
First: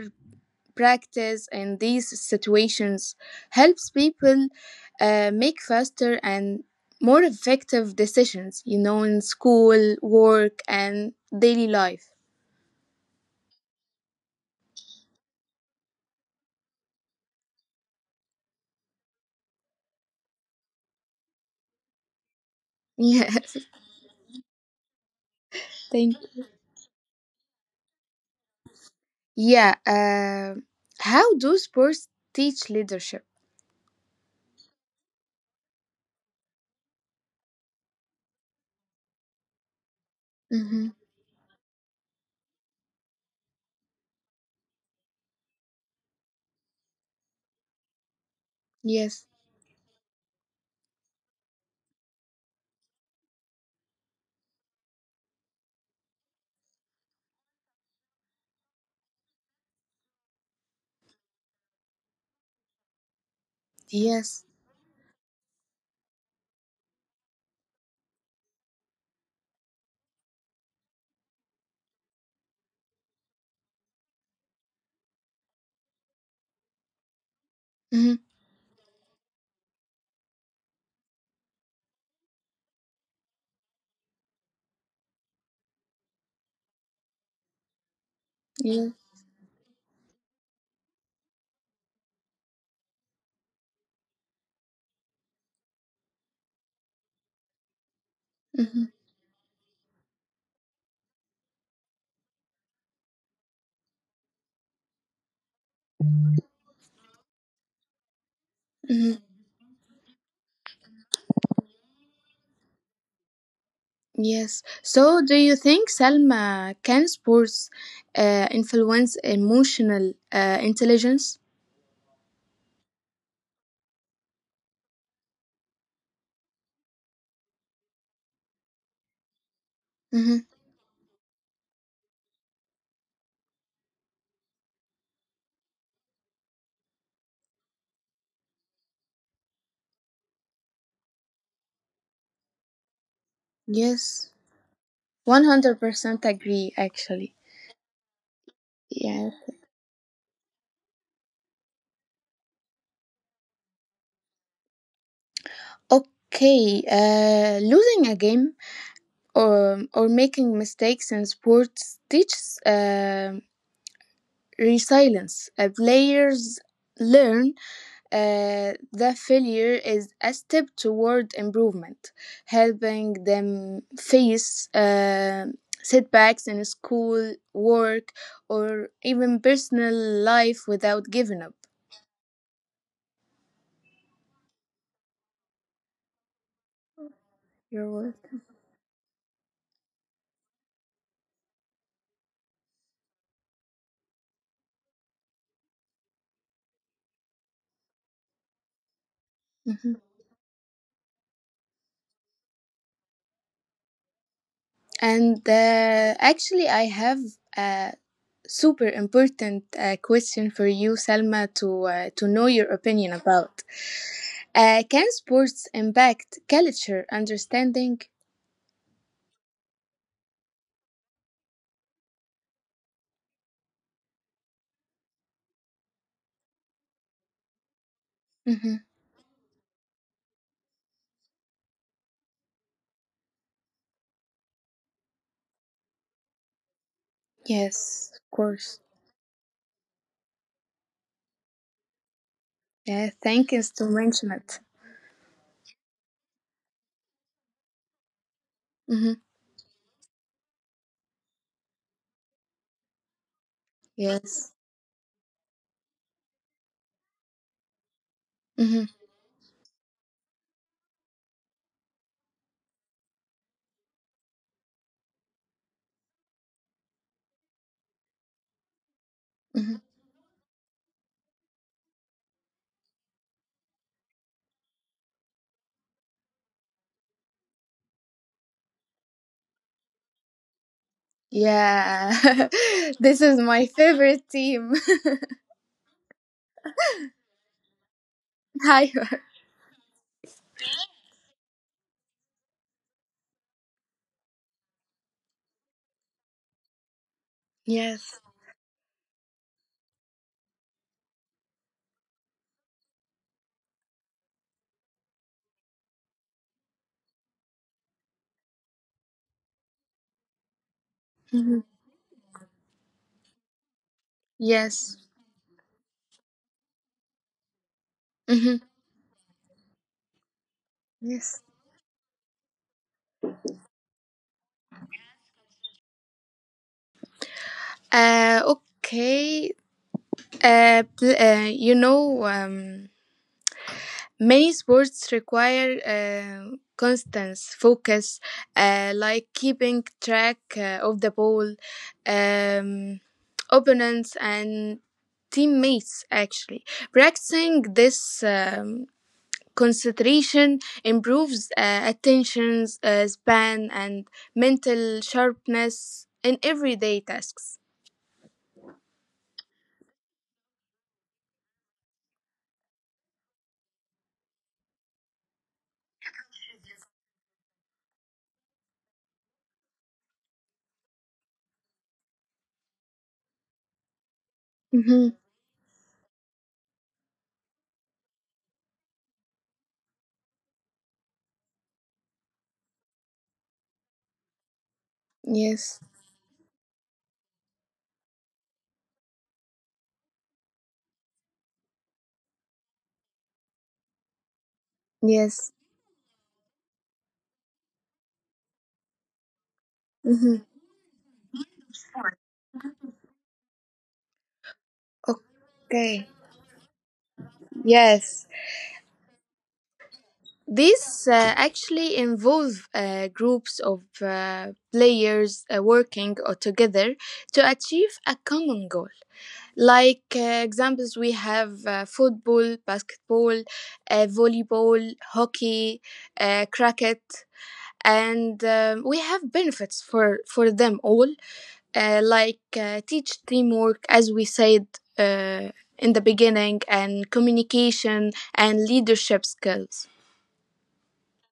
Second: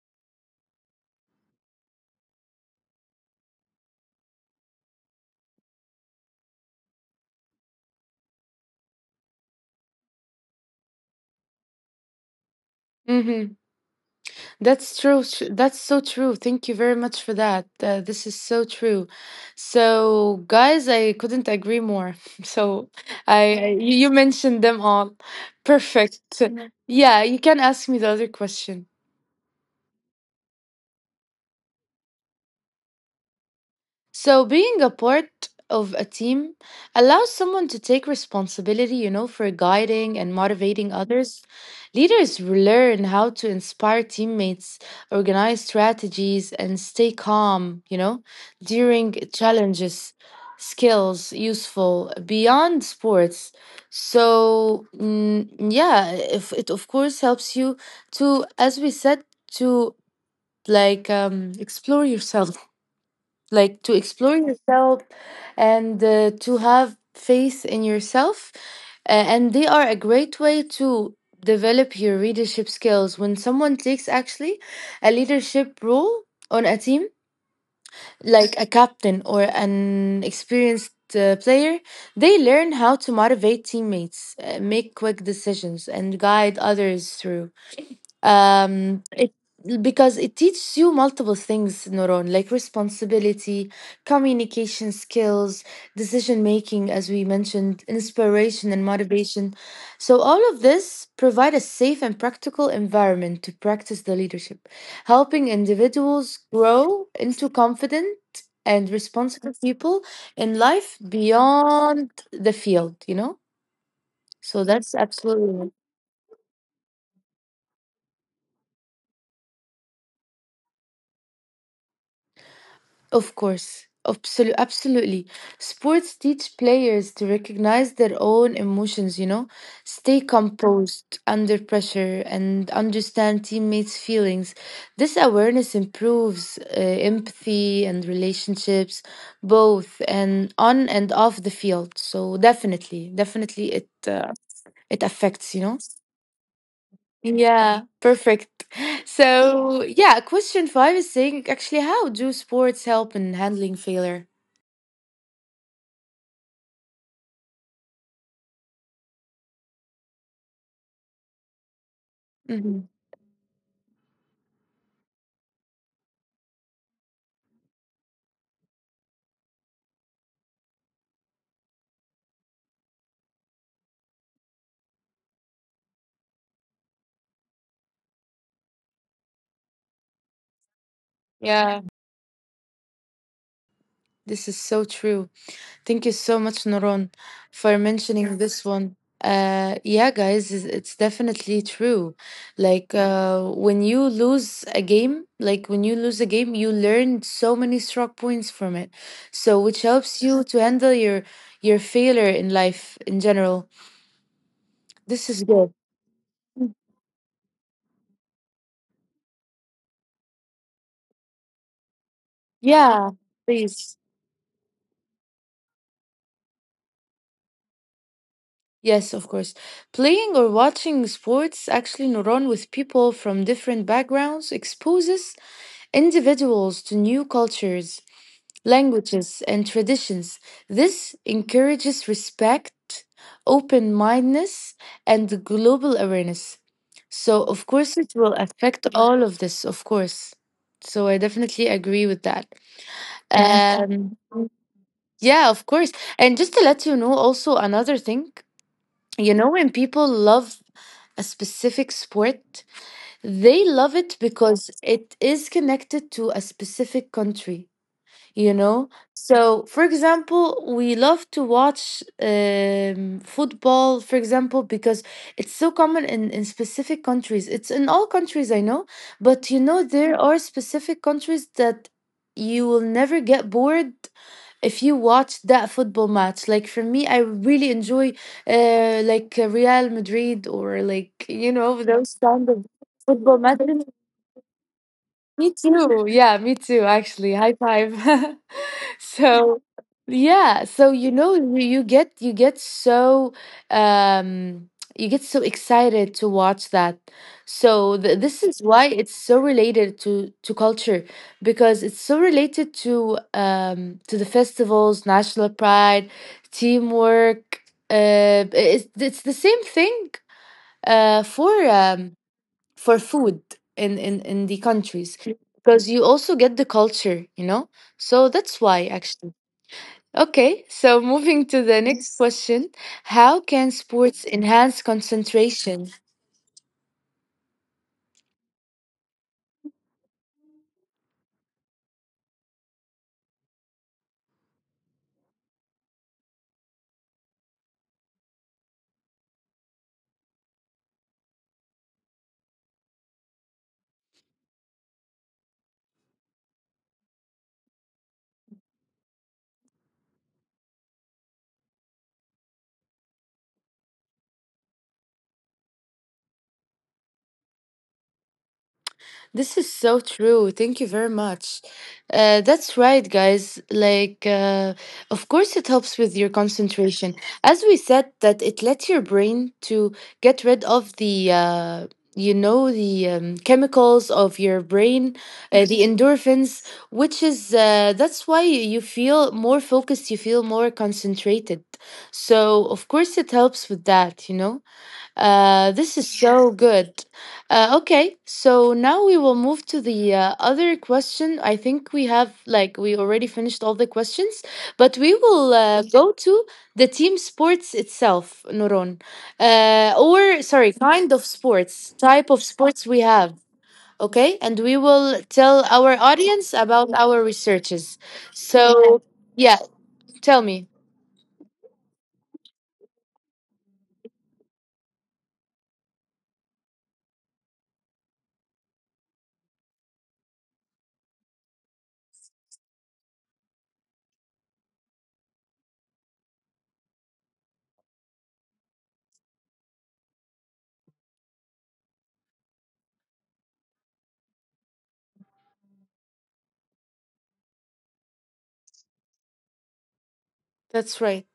practice in these situations helps people make faster and more effective decisions, you know, in school, work, and daily life.
That's true. That's so true. Thank you very much for that. This is so true. So, guys, I couldn't agree more. So,
Yes.
you mentioned them all.
Thank
Perfect.
you.
Yeah, you can ask me the other question.
Yeah. How do sports teach leadership?
So, being a part of a team allows someone to take responsibility, you know, for guiding and
hmm
motivating others. Leaders learn how to inspire teammates, organize strategies, and stay calm, you know, during
Yes.
challenges. Skills useful beyond sports. So, mm, yeah, if it of course helps you to, as we said, to like, explore yourself, like to explore
Yes.
yourself, and to have faith in yourself. And they are a great way to develop your leadership skills when someone takes actually a leadership role on a team,
Mm-hmm.
like a captain or an experienced player. They learn how to motivate teammates, make quick decisions, and guide others through,
Yeah.
it because it teaches you multiple things, Noron, like responsibility, communication skills, decision making, as we mentioned, inspiration and
Mm-hmm.
motivation. So all of this provide a safe and practical environment to practice the leadership, helping individuals grow into confident and
Mm-hmm.
responsible people in life beyond the field, you know.
Yes.
So that's
So, do you
absolutely.
think Salma can sports influence emotional intelligence?
Of course, absolutely, absolutely. Sports teach players to recognize their own emotions, you know, stay
Mm-hmm.
composed under pressure and understand teammates' feelings. This awareness improves empathy and relationships, both and on and off the field. So definitely, definitely,
Yes.
it
One
affects, you
hundred
know.
percent agree. Actually.
Yeah, perfect.
Yeah.
So yeah, question five is saying, actually, how do sports help in handling failure?
Okay. Losing a game or making mistakes in sports teaches
Hmm.
resilience. Players learn the failure is a step toward improvement, helping them face setbacks in school, work, or even personal life without giving up.
Yeah, this is so true. Thank you so much, Noron, for
You're
mentioning
welcome.
this one. Yeah, guys, it's definitely true. Like, when you lose a game, like when you lose a game, you learn so many strong points from it. So, which
Mhm.
helps you to handle your failure in life in general. This
And
is good.
actually, I have a super important question for you, Salma, to know your opinion
Yeah,
about.
please.
Can sports impact culture understanding?
Yes, of course. Playing or watching sports, actually, Noron, with people from different backgrounds exposes individuals to new cultures,
Mhm.
languages, and traditions. This encourages respect, open mindedness, and global awareness. So, of course,
Yes,
it
of
will
course.
affect all of this, of course. So, I definitely agree with that.
Yeah, thank you to
Um,
mention it.
yeah, of course. And just to let you know, also another thing,
hmm
you know, when people love a specific sport, they love it
Yes.
because it is connected to a specific country you
hmm
know so for example, we love to watch football, for example, because it's so common in specific countries. It's in all countries I know, but
hmm
there are specific countries that you will never get bored if you watch that football match. Like, for me, I really enjoy like Real Madrid, or like those kind of
Yeah,
football
this is
matches.
my favorite team.
Me too, yeah, me too, actually, high five.
Tyler.
So, yeah, so um you get so excited to watch that. So th this
Yes.
is why it's so related to culture, because it's so related to the festivals, national pride, teamwork. It's the same thing uh for
hmm
um for food in the countries,
Yes.
because you also get the culture, you know? So that's why,
hmm
actually. Okay, so moving to the
Yes.
next question. How can sports enhance concentration?
Okay. You know, many sports require constant focus, like keeping track of the ball, um, opponents, and teammates. Actually, practicing this concentration improves attention span and mental sharpness in everyday tasks.
This is so true. Thank you very much. That's right, guys. Like, of course, it helps with your concentration. As we said, that it lets your brain to get rid of the chemicals of your brain,
Mm-hmm.
the endorphins, which is that's why you feel more focused. You feel more concentrated. So, of course, it helps with that. You know. This is
Yes.
so good. Okay, so now we will move to the other question. I think we have, like, we already finished all the questions, but we will
Yes.
go to the team sports itself, Nuron. Or, sorry,
Mm-hmm.
kind of sports, type of sports we have. Okay, and we will tell our
Okay.
audience about our researches.
Yes.
So, yeah, tell me.
These actually involve groups of players working together to achieve a common goal. Like examples, we have football, basketball, volleyball, hockey, cricket, and we have benefits for them all, like teach teamwork, as we said uh, in the beginning, and communication and leadership skills.
That's right.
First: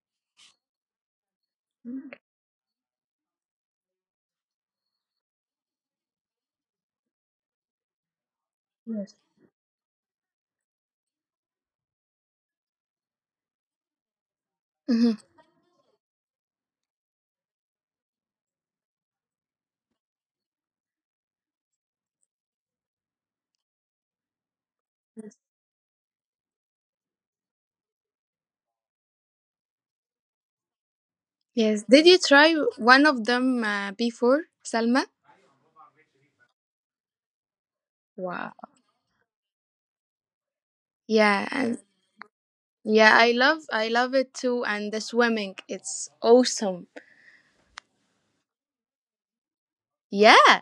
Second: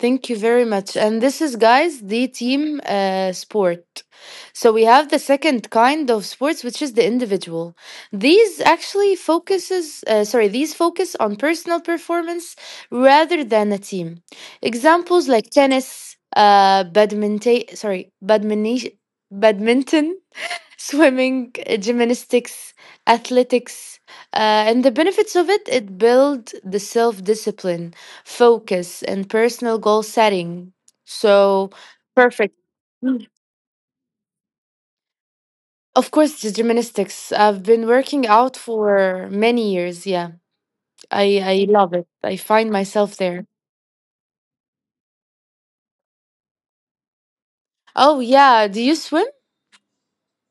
Thank you very much. And this is, guys, the team sport. So we have the second kind of sports, which is the individual. These actually focuses, sorry, these focus on personal performance rather than a team.
Mhm.
Examples like tennis, badminton, sorry, badminton, swimming, gymnastics, athletics. And the benefits of it, builds the self discipline, focus, and personal goal setting. So
Yes. Did you try
perfect.
one of them before, Salma?
Of course, the gymnastics. I've been working
Wow.
out for many years. Yeah, I,
Yeah,
I
and
love it. I find
yeah,
myself
I
there.
love it too, and the swimming. It's awesome.
Oh, yeah. Do you swim?
Yeah.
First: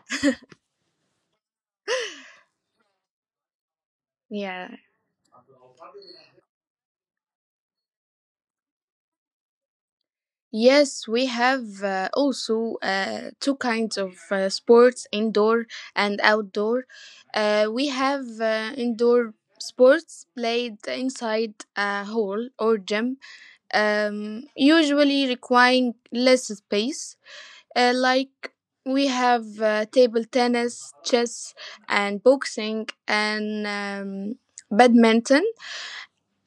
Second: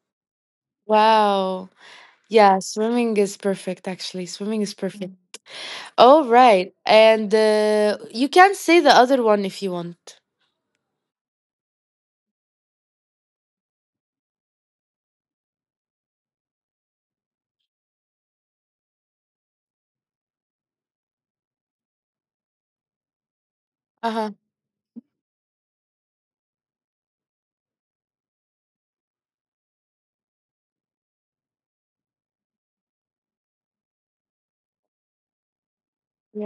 Wow. Yeah, swimming is perfect, actually. Swimming is
Yeah.
perfect. All right. And you can say the other one if you want.
Yes, we have also two kinds of sports, indoor and outdoor. We have indoor sports played inside a hall or gym,
Uh-huh.
usually requiring less space. Like we have table tennis, chess, and boxing, and badminton.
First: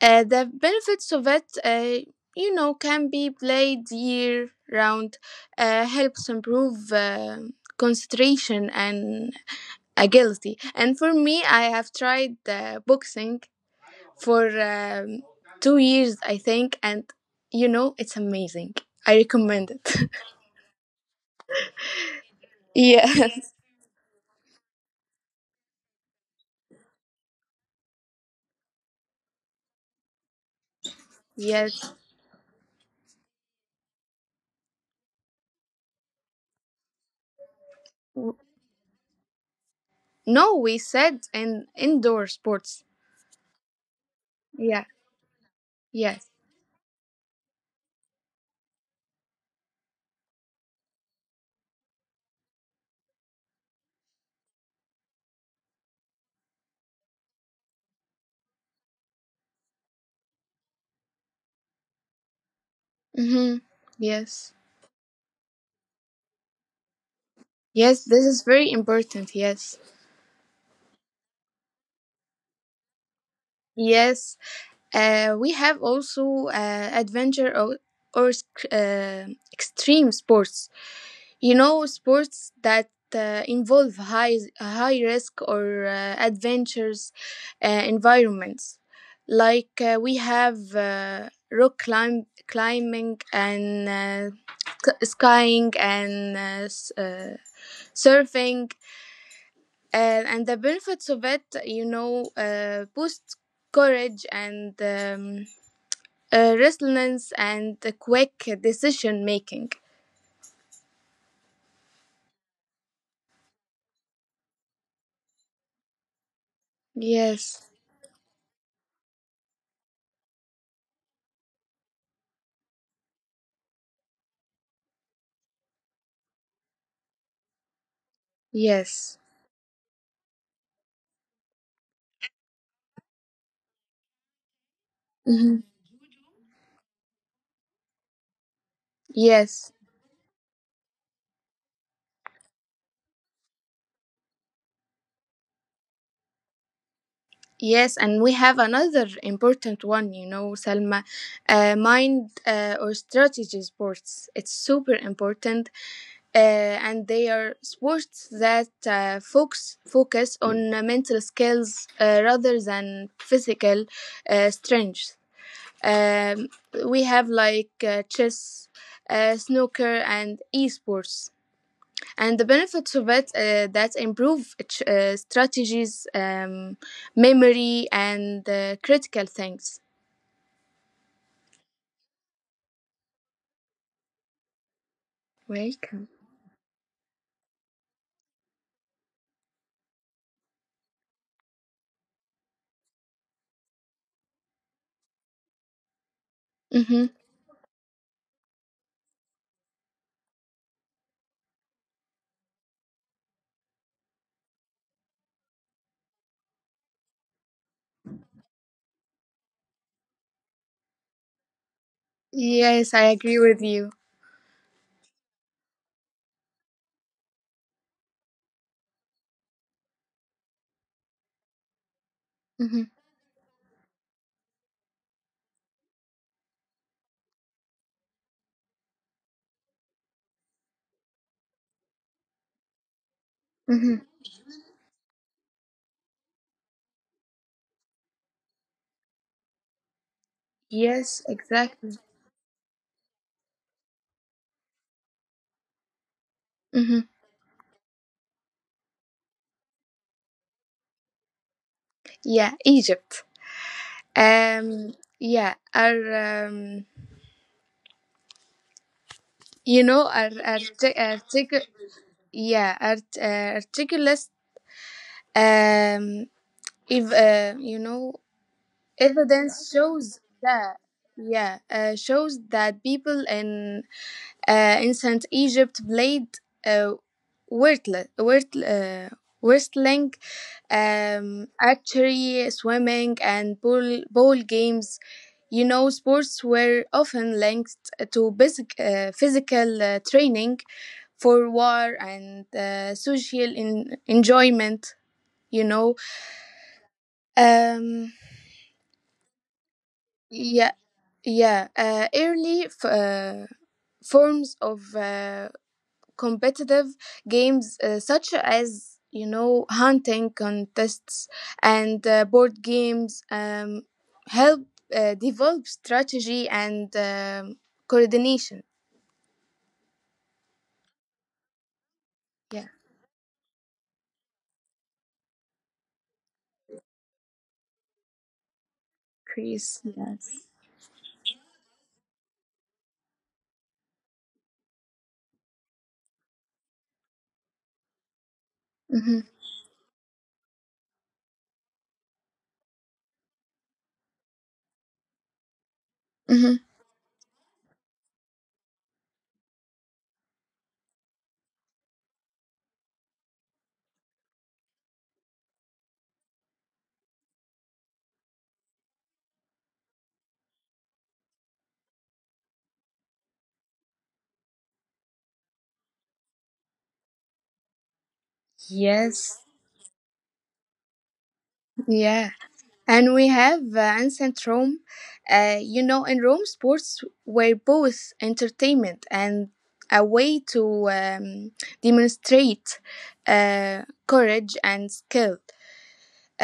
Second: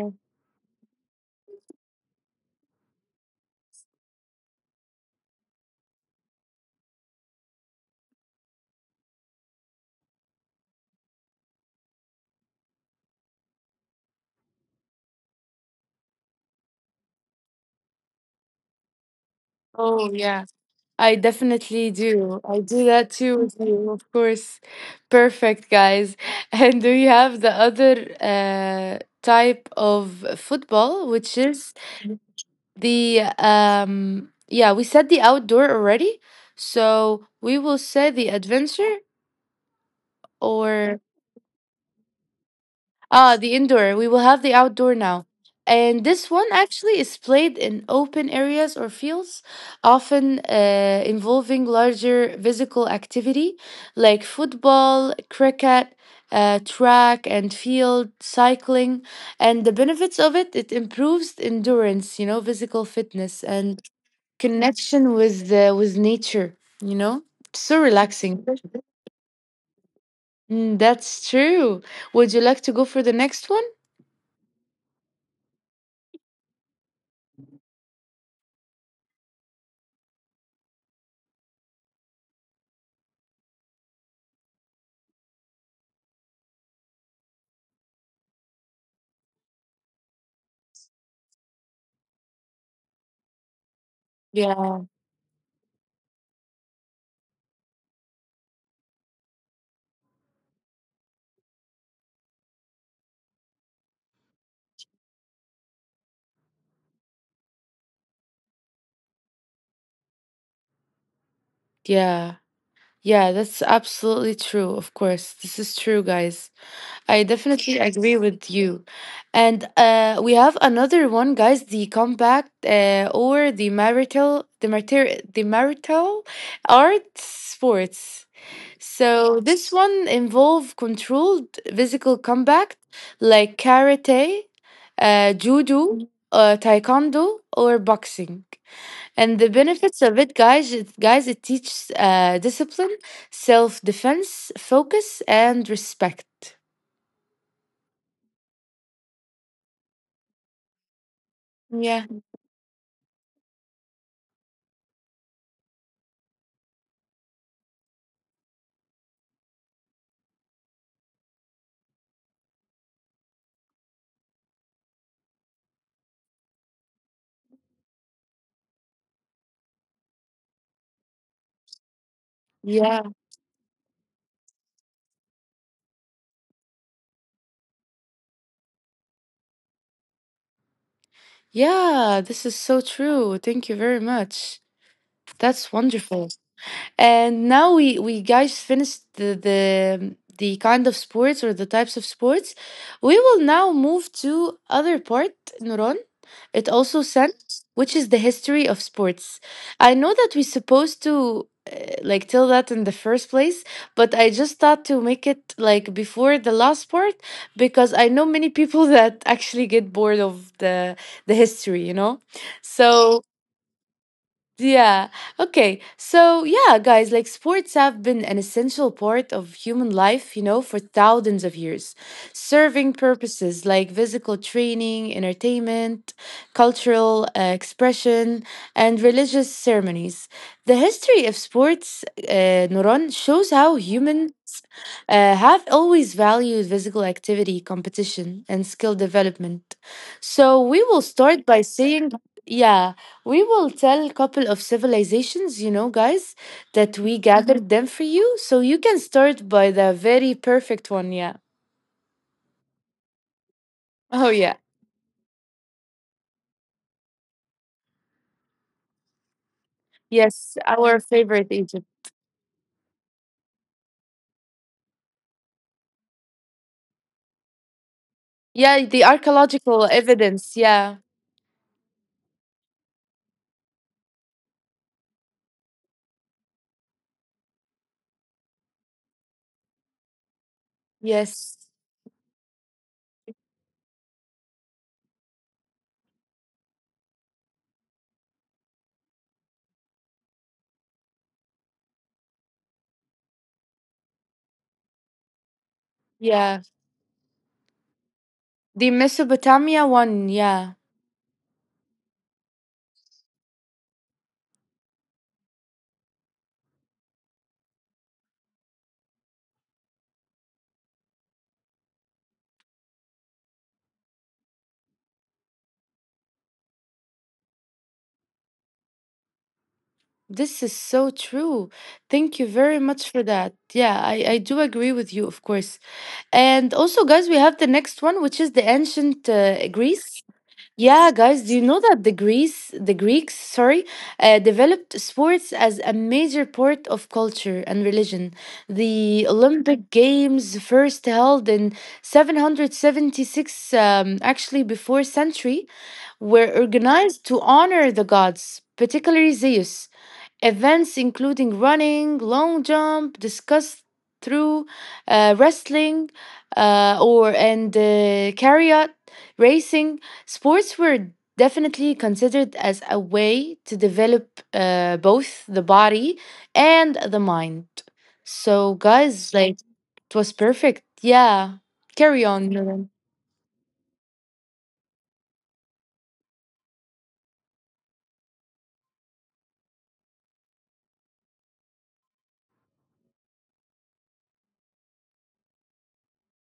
The benefits of it, can be played year round, helps improve concentration and agility. And for me, I have tried boxing for 2 years, I think, and it's amazing. I recommend it.
Oh, yeah. I definitely do. I do that too
Yes.
with you, of course. Perfect, guys. And we have the other type of football, which is
Yes.
the yeah, we said the outdoor already, so we will say the adventure
No, we
or
said in indoor sports.
the indoor. We will have the
Yeah.
outdoor now, and
Yes.
this one actually is played in open areas or fields, often involving larger physical activity, like football, cricket, track and field, cycling. And the benefits of it improves endurance, physical fitness,
Mm-hmm.
and
Yes.
connection with nature, you know so
Yes, this is
relaxing.
very important. Yes.
That's true. Would you like to go for the next one?
Yes. We have also adventure or sc- extreme sports. You know, sports that involve high risk or adventurous environments, like we have rock climb climbing and
Yeah,
skying and surfing. Uh, and the benefits of it, boost courage and resilience and quick decision making.
yeah, yeah, that's absolutely true. Of course, this is true, guys. I
Yes.
definitely agree with you. And we have another one, guys, the compact, or the marital, art sports.
Yes.
So this one involve controlled physical combat, like karate,
Mhm.
judo, taekwondo, or boxing. And the
Yes.
benefits of it, teaches discipline, self-defense, focus, and respect.
Yes, and we have another important one, you know, Salma,
Yeah.
mind or strategy sports. It's super important, uh, and they are sports that focus on mental skills rather than physical strength. Um, we have like chess, snooker, and esports. And the benefits of it that improve strategies, memory, and critical things.
Yeah, this is so true. Thank you very much. That's
Welcome.
wonderful. And now we guys, finished the the kind of sports, or the types of sports. We will now move to other part, Nuran. It
Mm-hmm.
also sent, which is the history of sports. I know that we supposed to like tell that in the first place, but I just thought to make it like before the last part, because I know many people that actually get bored of the history.
Yes, I
So,
agree with you.
yeah. Okay. So, yeah, guys, like sports have been an essential part of human life, for thousands of years,
Mm-hmm.
serving purposes like physical training, entertainment, cultural expression, and religious ceremonies. The history of sports, Nuran, shows how
Mm-hmm.
humans have always valued physical activity, competition, and skill development. So, we will
Yes,
start by
exactly.
saying, yeah. We will tell couple of civilizations, guys, that
Mm-hmm.
we gathered them for you. So you can start by the very perfect one, yeah.
Yeah, Egypt.
Oh, yeah.
Yeah, our, you know, our, our,
Yes,
t-
our favorite
artic-
Egypt.
yeah, our, articulist, um, if,
Yeah, the
evidence
archaeological
shows
evidence,
that
yeah.
people in ancient Egypt played uh, wordle- word- uh, wrestling,
Yes.
archery, swimming, and ball games. You know, sports were often linked to basic, physical training for war and social enjoyment. You know,
Yeah.
um,
The Mesopotamia one,
yeah,
yeah.
Yeah, forms of competitive games, such as hunting contests and board games, help develop strategy and coordination.
This is so true. Thank you
Yeah,
very much for that. Yeah, I do agree with you, of course. And also, guys, we have the next one, which is the ancient
Chris.
Greece.
Yes.
Yeah, guys, do you know that the Greece, the Greeks, sorry, developed sports as a major part of culture and religion.
Mm-hmm.
The Olympic Games, first held in 776, actually before century, were
Mm-hmm.
organized to honor the gods, particularly Zeus. Events including running, long jump, discuss through, wrestling, or and chariot racing. Sports were definitely considered as a way to develop both the body and the mind. So, guys,
Yes.
like it was perfect. Yeah, carry
Yeah.
on, Nuran.
And we have ancient Rome. You know, in Rome, sports were both entertainment and a way to demonstrate courage and skill.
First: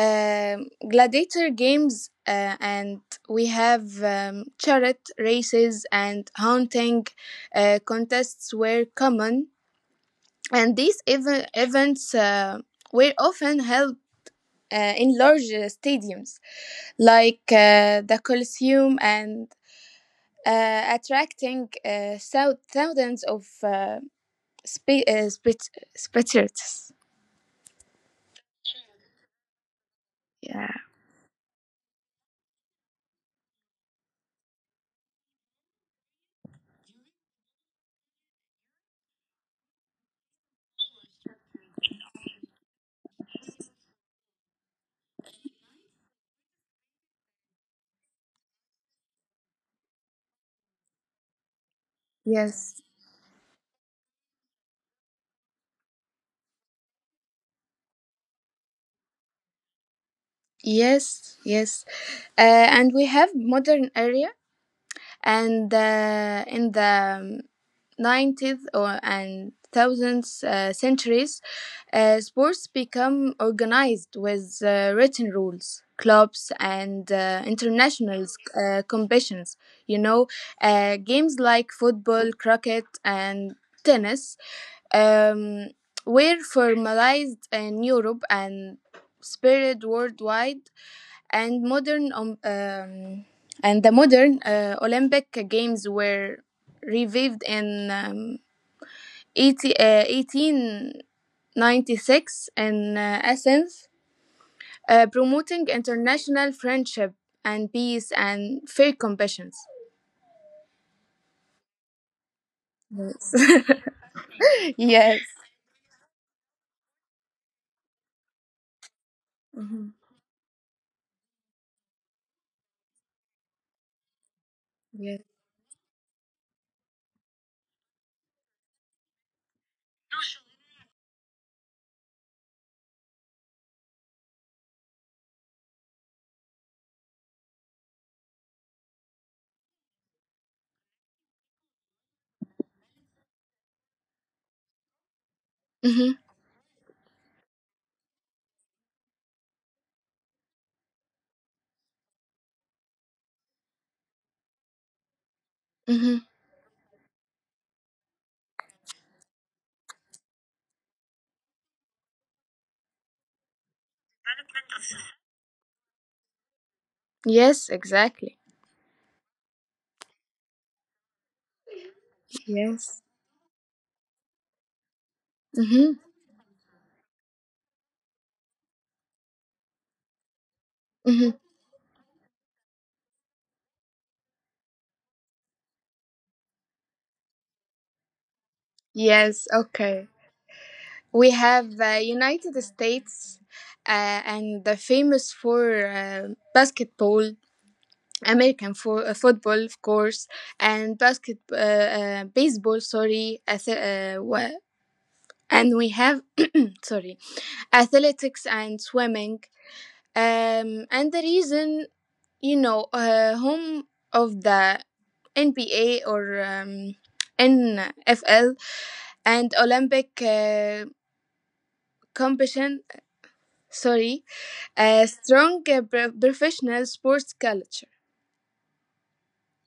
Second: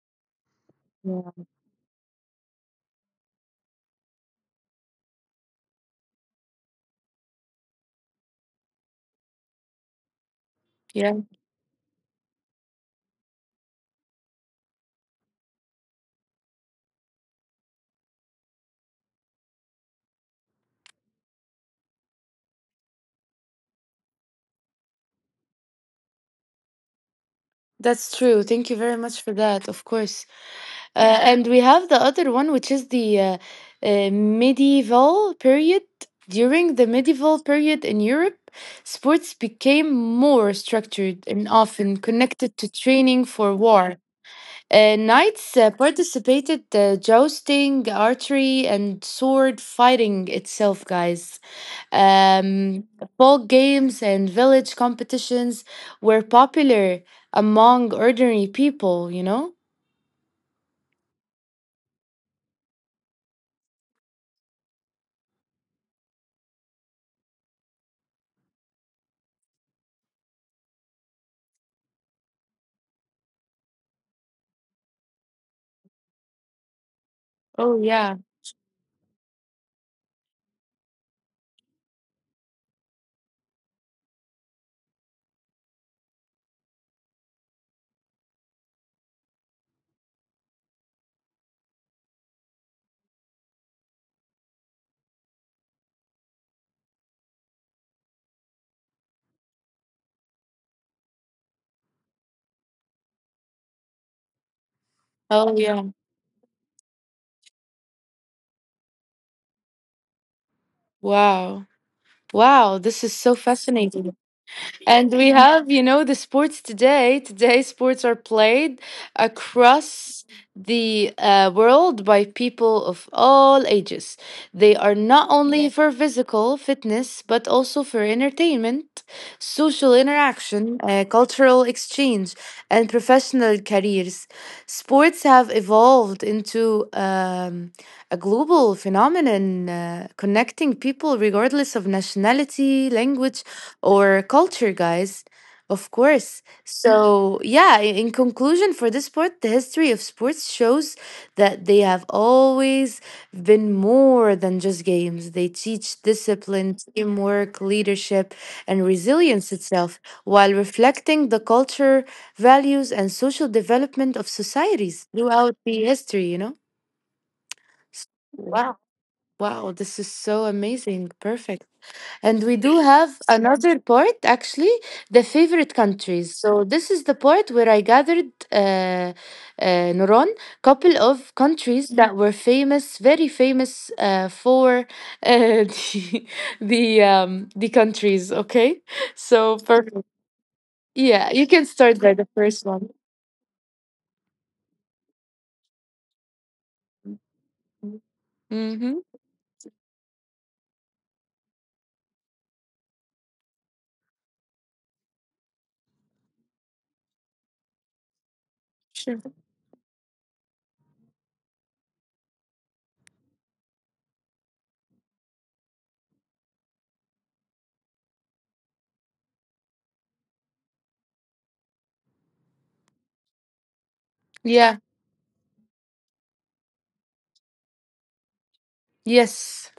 Gladiator games, and we have chariot races and hunting contests were common. And these
Yeah,
ev- events uh, were often held in large stadiums like the Colosseum and attracting thousands of spe- uh, spect- spectators.
that's true. Thank you very much for that. Of course.
Yeah.
And we have the other one, which is the medieval period. During the medieval period in Europe, sports became more structured and often connected to training for war. Knights participated jousting, archery, and sword fighting itself, guys.
Yes.
Um, folk games and village competitions were popular among ordinary people, you know?
Yes. Yes. And we have modern area, and in the um, 19th and 1000th centuries, sports become organized with written rules, clubs, and
Oh, yeah.
international competitions. You know, games like football, cricket, and tennis um, were formalized in Europe and spread worldwide, and modern and the modern Olympic Games were revived in 1896 in Athens, promoting
Oh, yeah.
international friendship and peace and fair competitions.
Wow. Wow, this is so
Yes.
fascinating.
Yes.
And we have, the sports today. Today, sports are played
Mhm.
across the world by people of all ages. They are
Yes.
not only, yeah, for physical fitness, but also for entertainment, social interaction, cultural exchange, and professional careers. Sports have evolved into a global phenomenon, connecting people regardless of nationality, language, or culture, guys. Of
Hmm.
course. So, yeah, in conclusion, for this sport, the history of sports shows that they have always been more than just games. They teach
Hmm.
discipline, teamwork, leadership, and resilience itself, while reflecting the culture, values, and social development of societies throughout the history, you know?
Yes.
S-
Exactly.
Wow. Wow, this is so amazing. Perfect. And we do have
Yes.
another part, actually, the favorite
Hmm.
countries. So this is the part where I gathered, Nuron, couple of
Hmm.
countries that were famous, very famous, for uh, the the countries. Okay, so
Yes.
perfect.
Okay.
Yeah,
We
you can
have
start by the first
United
one.
States and the famous for basketball, American
Mm-hmm.
for football, of course, and basket baseball. Sorry, ath- wha- and we have Sorry, athletics and
Sure.
swimming. And the reason, home of the NBA or NFL and Olympic competition, sorry,
Yeah.
a strong professional sports culture.
Yes.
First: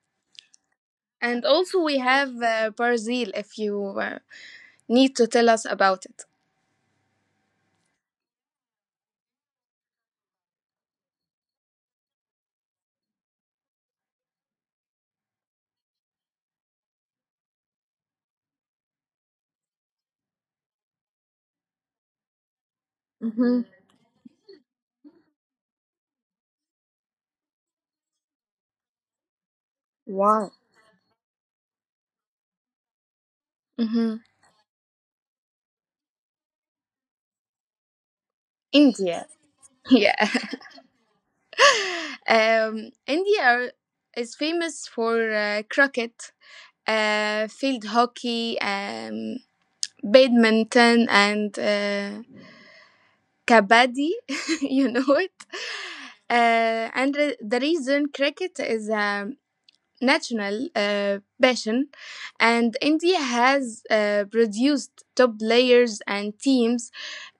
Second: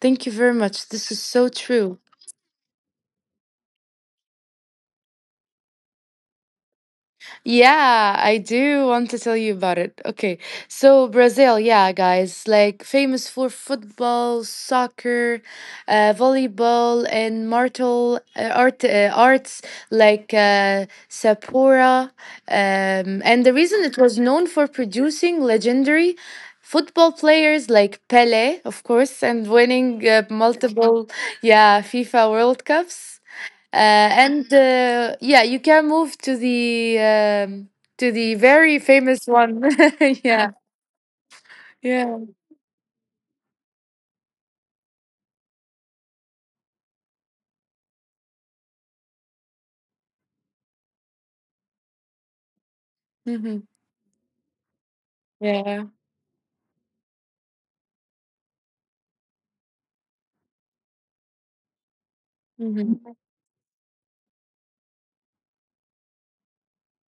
Thank you very much. This is
And
so
also, we
true.
have Brazil, if you need to tell us about it.
Yeah, I do want to tell you about it. Okay, so Brazil, yeah, guys, like famous for football, soccer, volleyball, and martial arts like Sapura. And the
Hmm.
reason it was known for producing legendary football players like Pele, of course, and winning
Wow.
multiple, yeah, FIFA World Cups.
Hmm.
And, yeah, you can move to the very
India.
famous one.
Yeah.
Yeah, yeah,
um, India are- is famous for cricket, field hockey, badminton, and
hmm,
kabaddi. You know it.
yeah.
And the reason, cricket is national passion, and India
Hmm.
has produced top players and teams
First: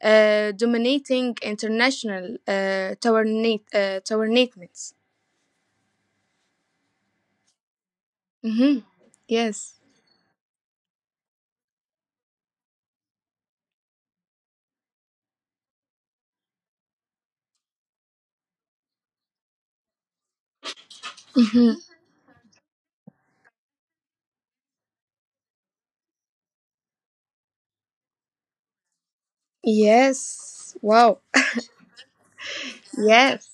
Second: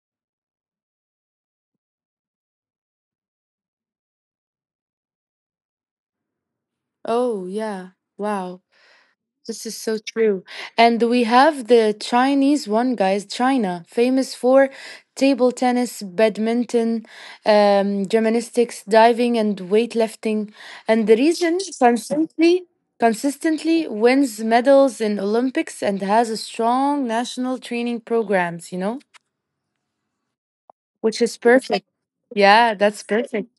dominating international tournaments.
Oh, yeah, wow.
Hmm.
This is
Yes.
so true. And we have the Chinese one, guys, China, famous for table tennis, badminton, gymnastics, diving, and weightlifting. And the region
Hmm.
consistently wins medals in Olympics and has a strong national training programs,
Yes.
which
Wow.
is perfect. Yeah, that's perfect.
Yes.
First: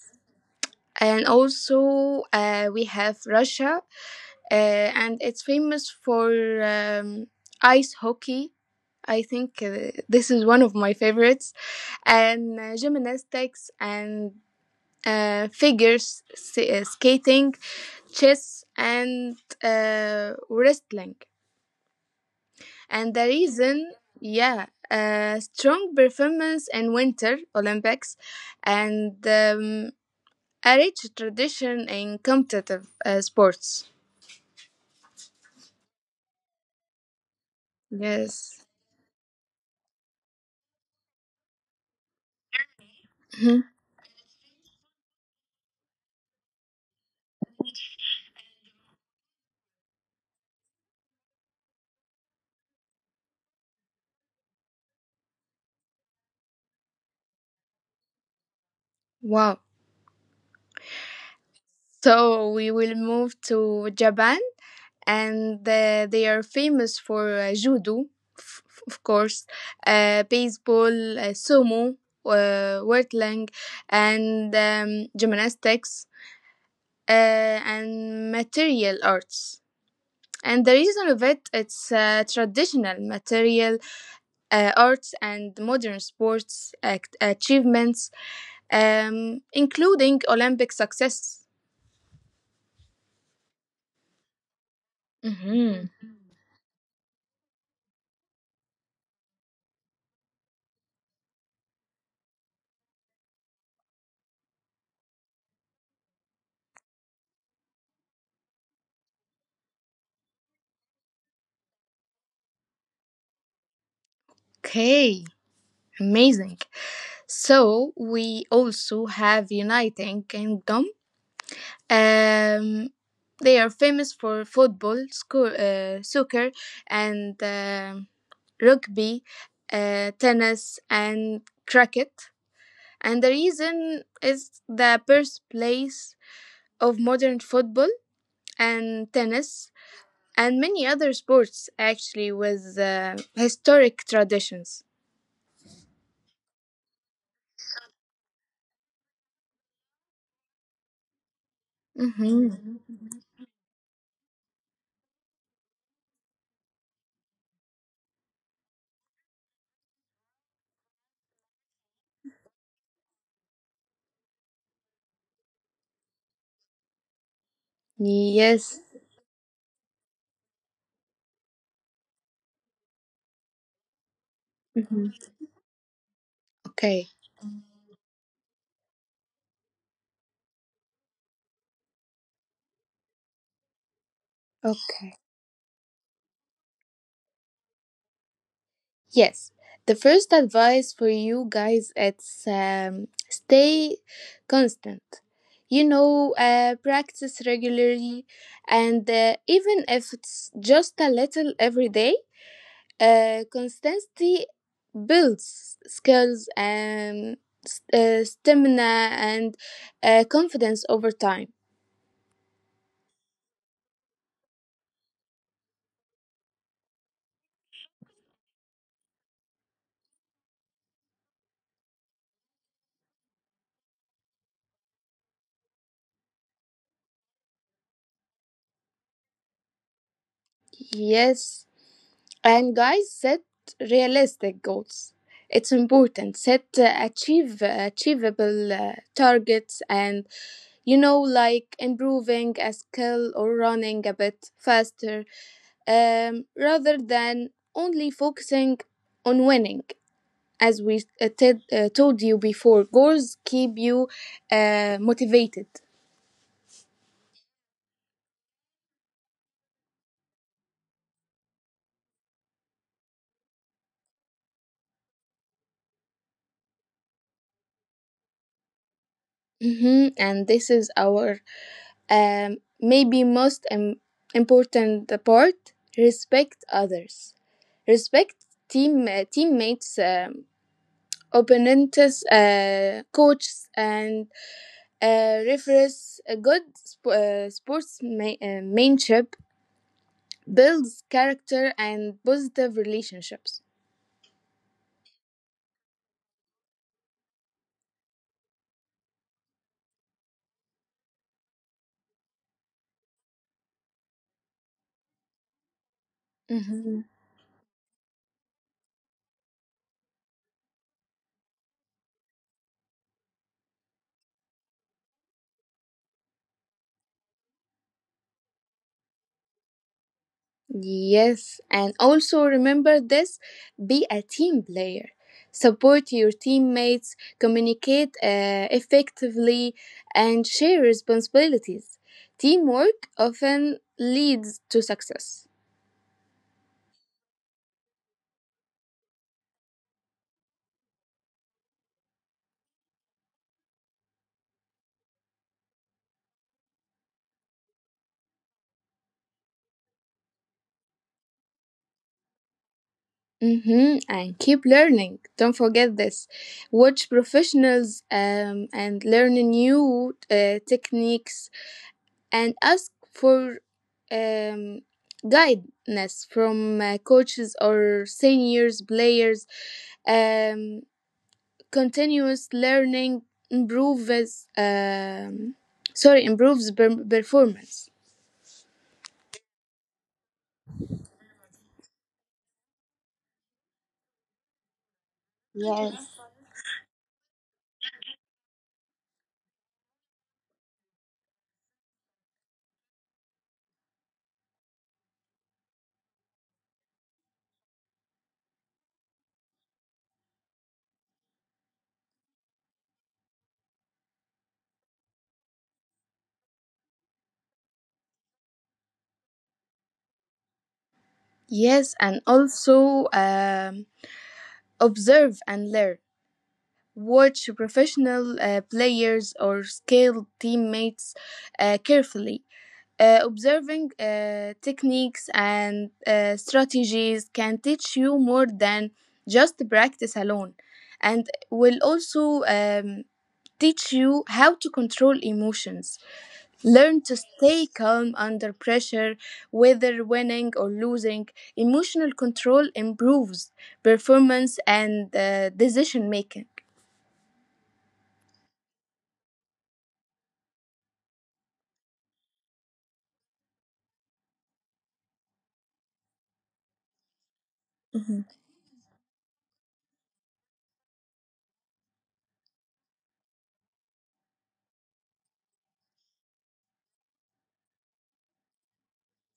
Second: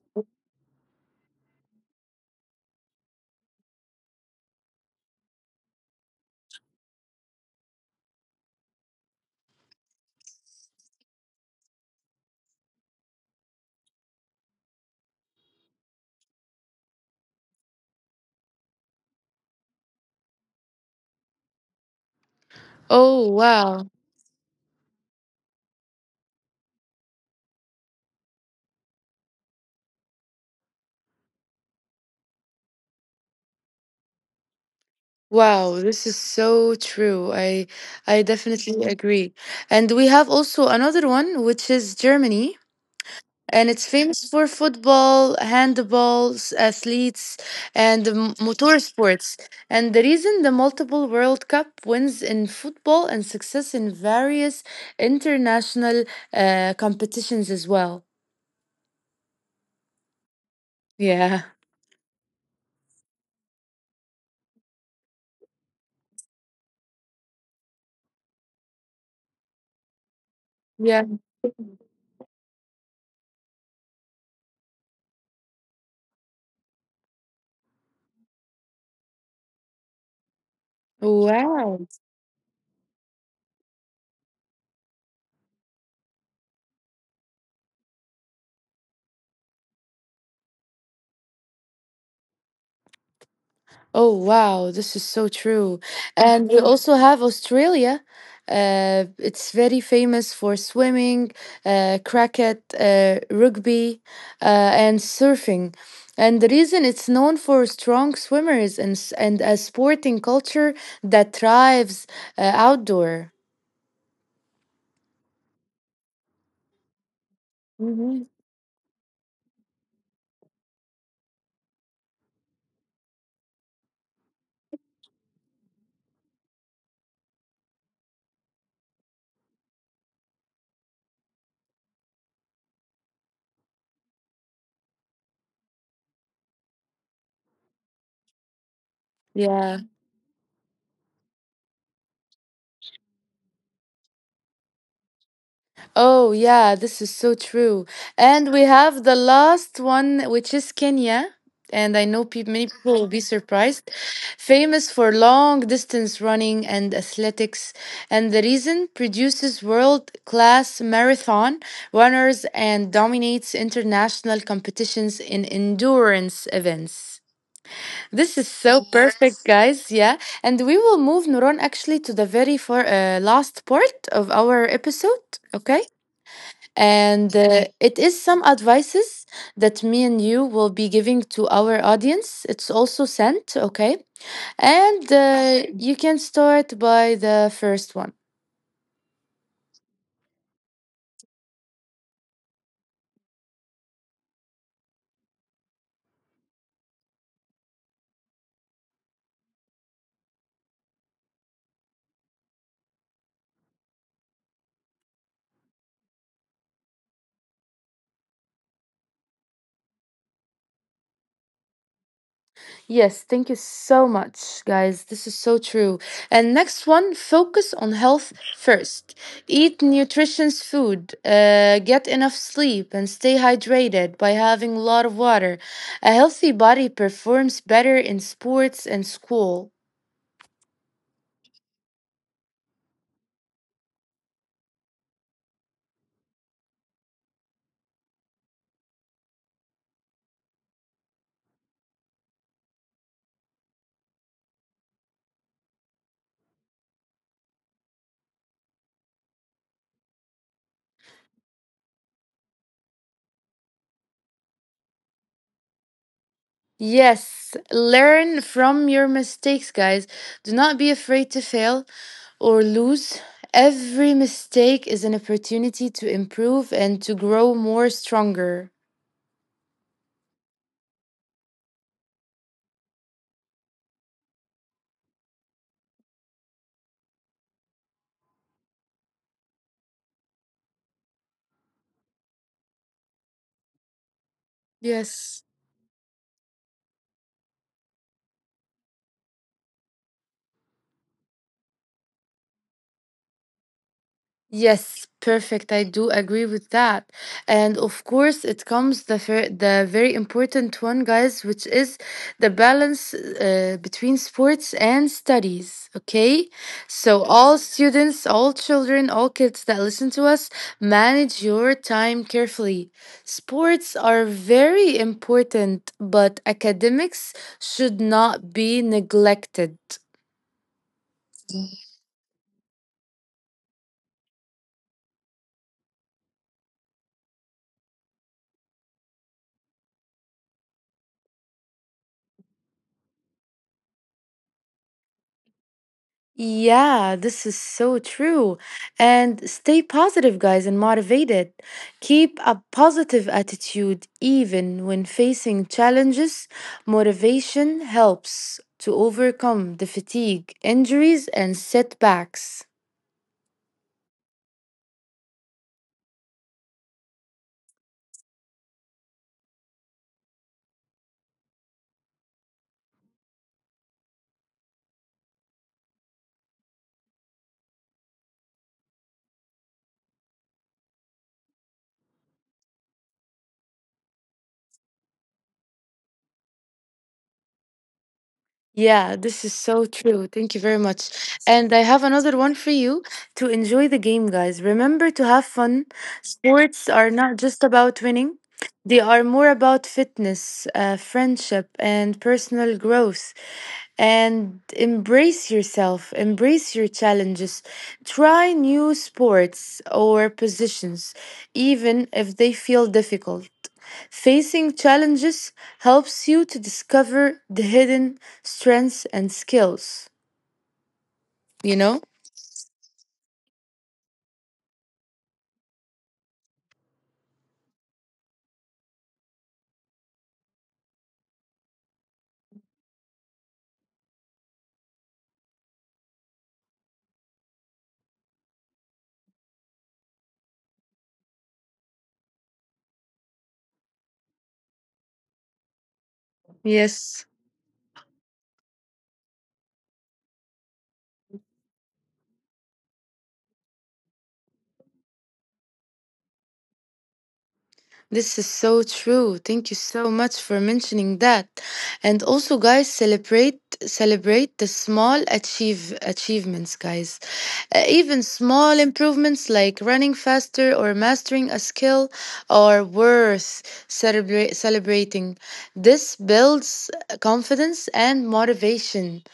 And also, we have Russia, and it's famous for um, ice hockey. I think this is one of my favorites. And gymnastics and skating, chess, and wrestling. And the
Oh, wow.
reason, yeah, strong performance in Winter Olympics and a rich tradition in competitive sports.
Wow, this is so true. I
Yes.
definitely agree. And we have also another one, which is Germany,
Mhm.
and it's famous for football, handball, athletes, and motor sports. And the reason the multiple World Cup wins in football and success in various international competitions as well.
Wow.
Yeah.
So we will move to Japan. And they are famous for judo, f- of course,
Yeah.
baseball, sumo, wrestling, and gymnastics, uh, and material arts. And the reason of it,
Wow.
it's traditional material arts and modern sports achievements, including Olympic success.
Oh, wow, this is so true.
Hmm.
And we also have Australia. It's very famous for swimming, cricket, rugby, and surfing. And the reason it's known for strong swimmers and a sporting culture that thrives outdoor.
Okay, amazing. So
Mhm.
we also have Uniting Kingdom. Um, they are famous for football, soccer, and rugby, tennis, and cricket. And the reason is the birthplace of modern football and tennis
Yeah.
and many other sports, actually, with historic traditions.
Oh, yeah, this is so true. And we have the last one, which is Kenya. And I know peop many
Mhm.
people will be surprised. Famous for long distance running and athletics. And the reason produces world class marathon runners and dominates international competitions in endurance events. This is so,
Yes.
yes, perfect, guys. Yeah. And we will move, Nuron, actually, to the very last part of our
Mhm.
episode. Okay.
Okay.
And it is some advices that me and you will be giving to our audience. It's also sent, okay? And
Okay.
you can start by the first one.
Yes. The first advice for you guys, it's stay constant. You know, practice regularly, and even if it's just a little every day, consistency builds skills and stamina and confidence over time.
Yes, thank you so much, guys. This is so true. And next one, focus on health first. Eat nutritious food, get enough sleep, and stay hydrated by having a lot of water. A healthy body performs better in sports and school.
Yes. And guys, set realistic goals. It's important. Set achieve achievable targets, and you know, like improving a skill or running a bit faster, rather than only focusing on winning. As we told you before, goals keep you motivated.
Yes, learn from your mistakes, guys. Do not be afraid to fail or lose. Every mistake is an opportunity to improve and to grow more stronger.
Hmm. And this is our. Maybe most important part, respect others, respect teammates, opponents, coaches, and
Yes.
referees. A good sportsmanship builds character and positive relationships.
Yes, perfect. I do agree with that. And of course, it comes the the very important one, guys, which is the balance between sports and studies, okay?
Mhm.
So all students, all children, all kids that listen to us, manage your time carefully. Sports are very important, but academics should not be neglected.
Yes, and also remember this, be a team player. Support your teammates, communicate effectively, and share responsibilities. Teamwork often leads to success.
Yeah, this is so true. And stay positive, guys, and motivated. Keep a positive attitude even when facing challenges. Motivation helps to overcome the fatigue, injuries, and setbacks.
Mm-hmm. And keep learning. Don't forget this. Watch professionals and learn new techniques and ask for um, guidance from coaches or seniors players. Um, Continuous learning improves sorry improves performance.
Yeah, this is so true. Thank you very much. And I have another one for you, to enjoy the game, guys. Remember to have fun.
Yes.
Sports are not just about winning, they are more about fitness, friendship, and personal growth. And embrace yourself, embrace your challenges. Try new sports or positions, even if they feel difficult. Facing challenges helps you to discover the hidden strengths and skills, you
Yes,
know?
and also observe and learn. Watch professional players or skilled teammates carefully. Observing techniques and strategies can teach you more than just practice alone, and will also teach you how to control emotions. Learn to
Yes.
stay calm under pressure, whether winning or losing. Emotional control improves performance and decision making.
This is so true. Thank you so much for mentioning that. And also, guys, celebrate, the small achievements, guys. Uh,
Mhm.
even small improvements like running faster or mastering a skill are worth celebrating. This builds confidence and motivation.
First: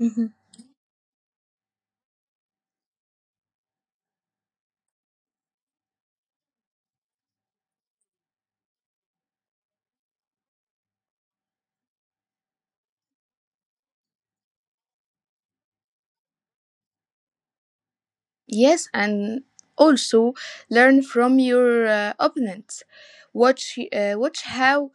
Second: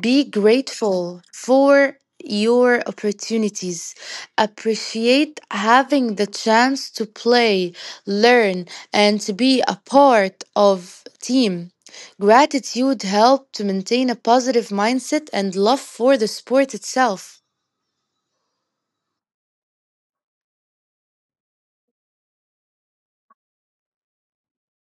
Be grateful for your opportunities. Appreciate having the chance to play, learn, and to be a part of team. Gratitude helps to maintain a positive mindset and love for the sport itself.
Yes, and also learn from your opponents. Watch how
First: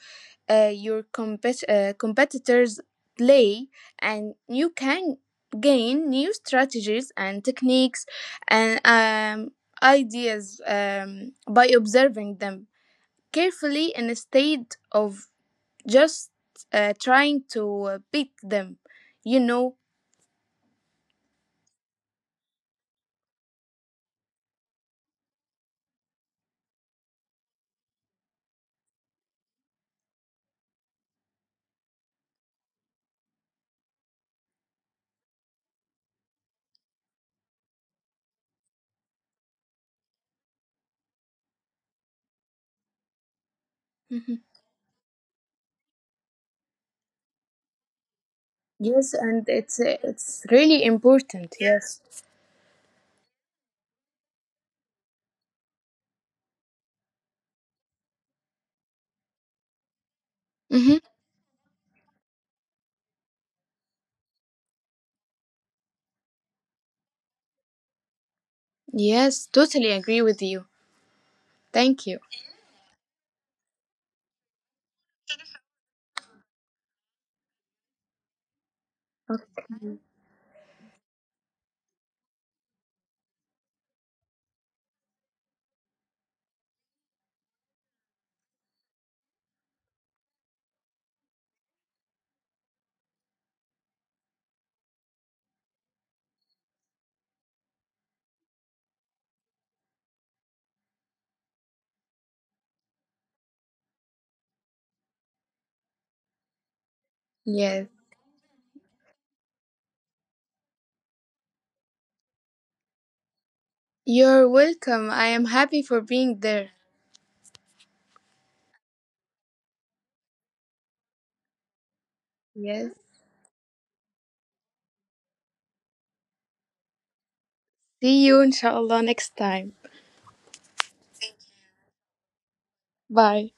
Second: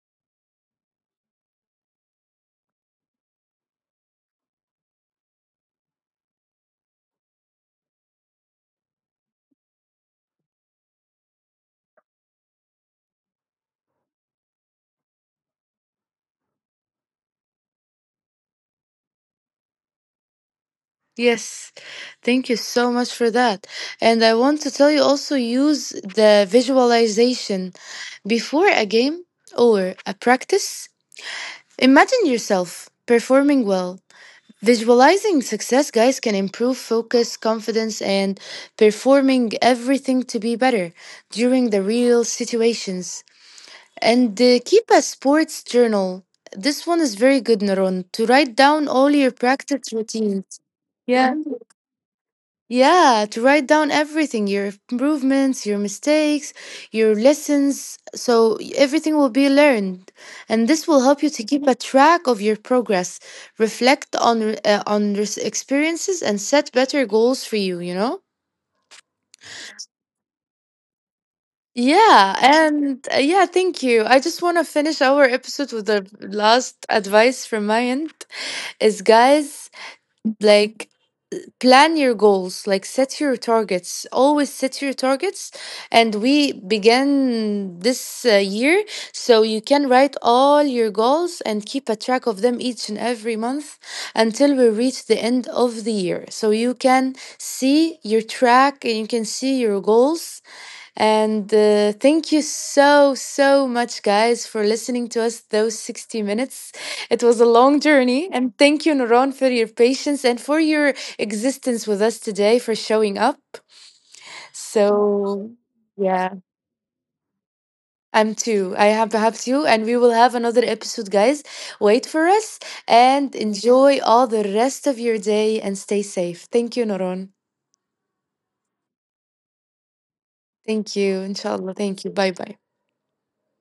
competitors play, and you can gain new strategies and techniques and ideas by observing them carefully, instead of just trying to beat them. You know.
Yes, thank you so much for that. And I want to tell you, also, use the visualization before a game or a practice. Imagine yourself performing well. Visualizing success, guys, can improve focus, confidence, and performing everything to be better during the real situations.
Mhm.
And keep a sports journal. This one is very good, Naron, to write down all
Yes,
your
and
practice
it's
routines.
really
Yeah.
important. Yes.
Yeah, to write down everything, your improvements, your mistakes, your lessons, so everything will be learned. And this
Mhm.
will help you to keep a track of your progress, reflect on your experiences, and set better goals for you, you know?
Yes, totally agree with you. Thank you.
Yeah, and yeah, thank you. I just want to finish our episode with the last advice from my end, is, guys, like, plan your goals, like set your targets, always set your targets, and we began this year, so you can write all your goals and keep a track of them each and every month until we reach the end of the year, so you can see your track and you can see your goals. And thank you so, so much, guys, for listening to us those 60 minutes. It was a long
Yes.
journey. And thank you, Noron, for your patience and for your existence with us today, for showing up.
You're welcome. I am
So,
happy for
yeah,
being there.
I'm too. I have perhaps you. And we will have another episode, guys. Wait for us
Yes.
and enjoy all the rest of your day and stay safe. Thank you, Noron.
See you inshallah next time.
Thank you, inshallah. Thank you. Bye bye.
Bye.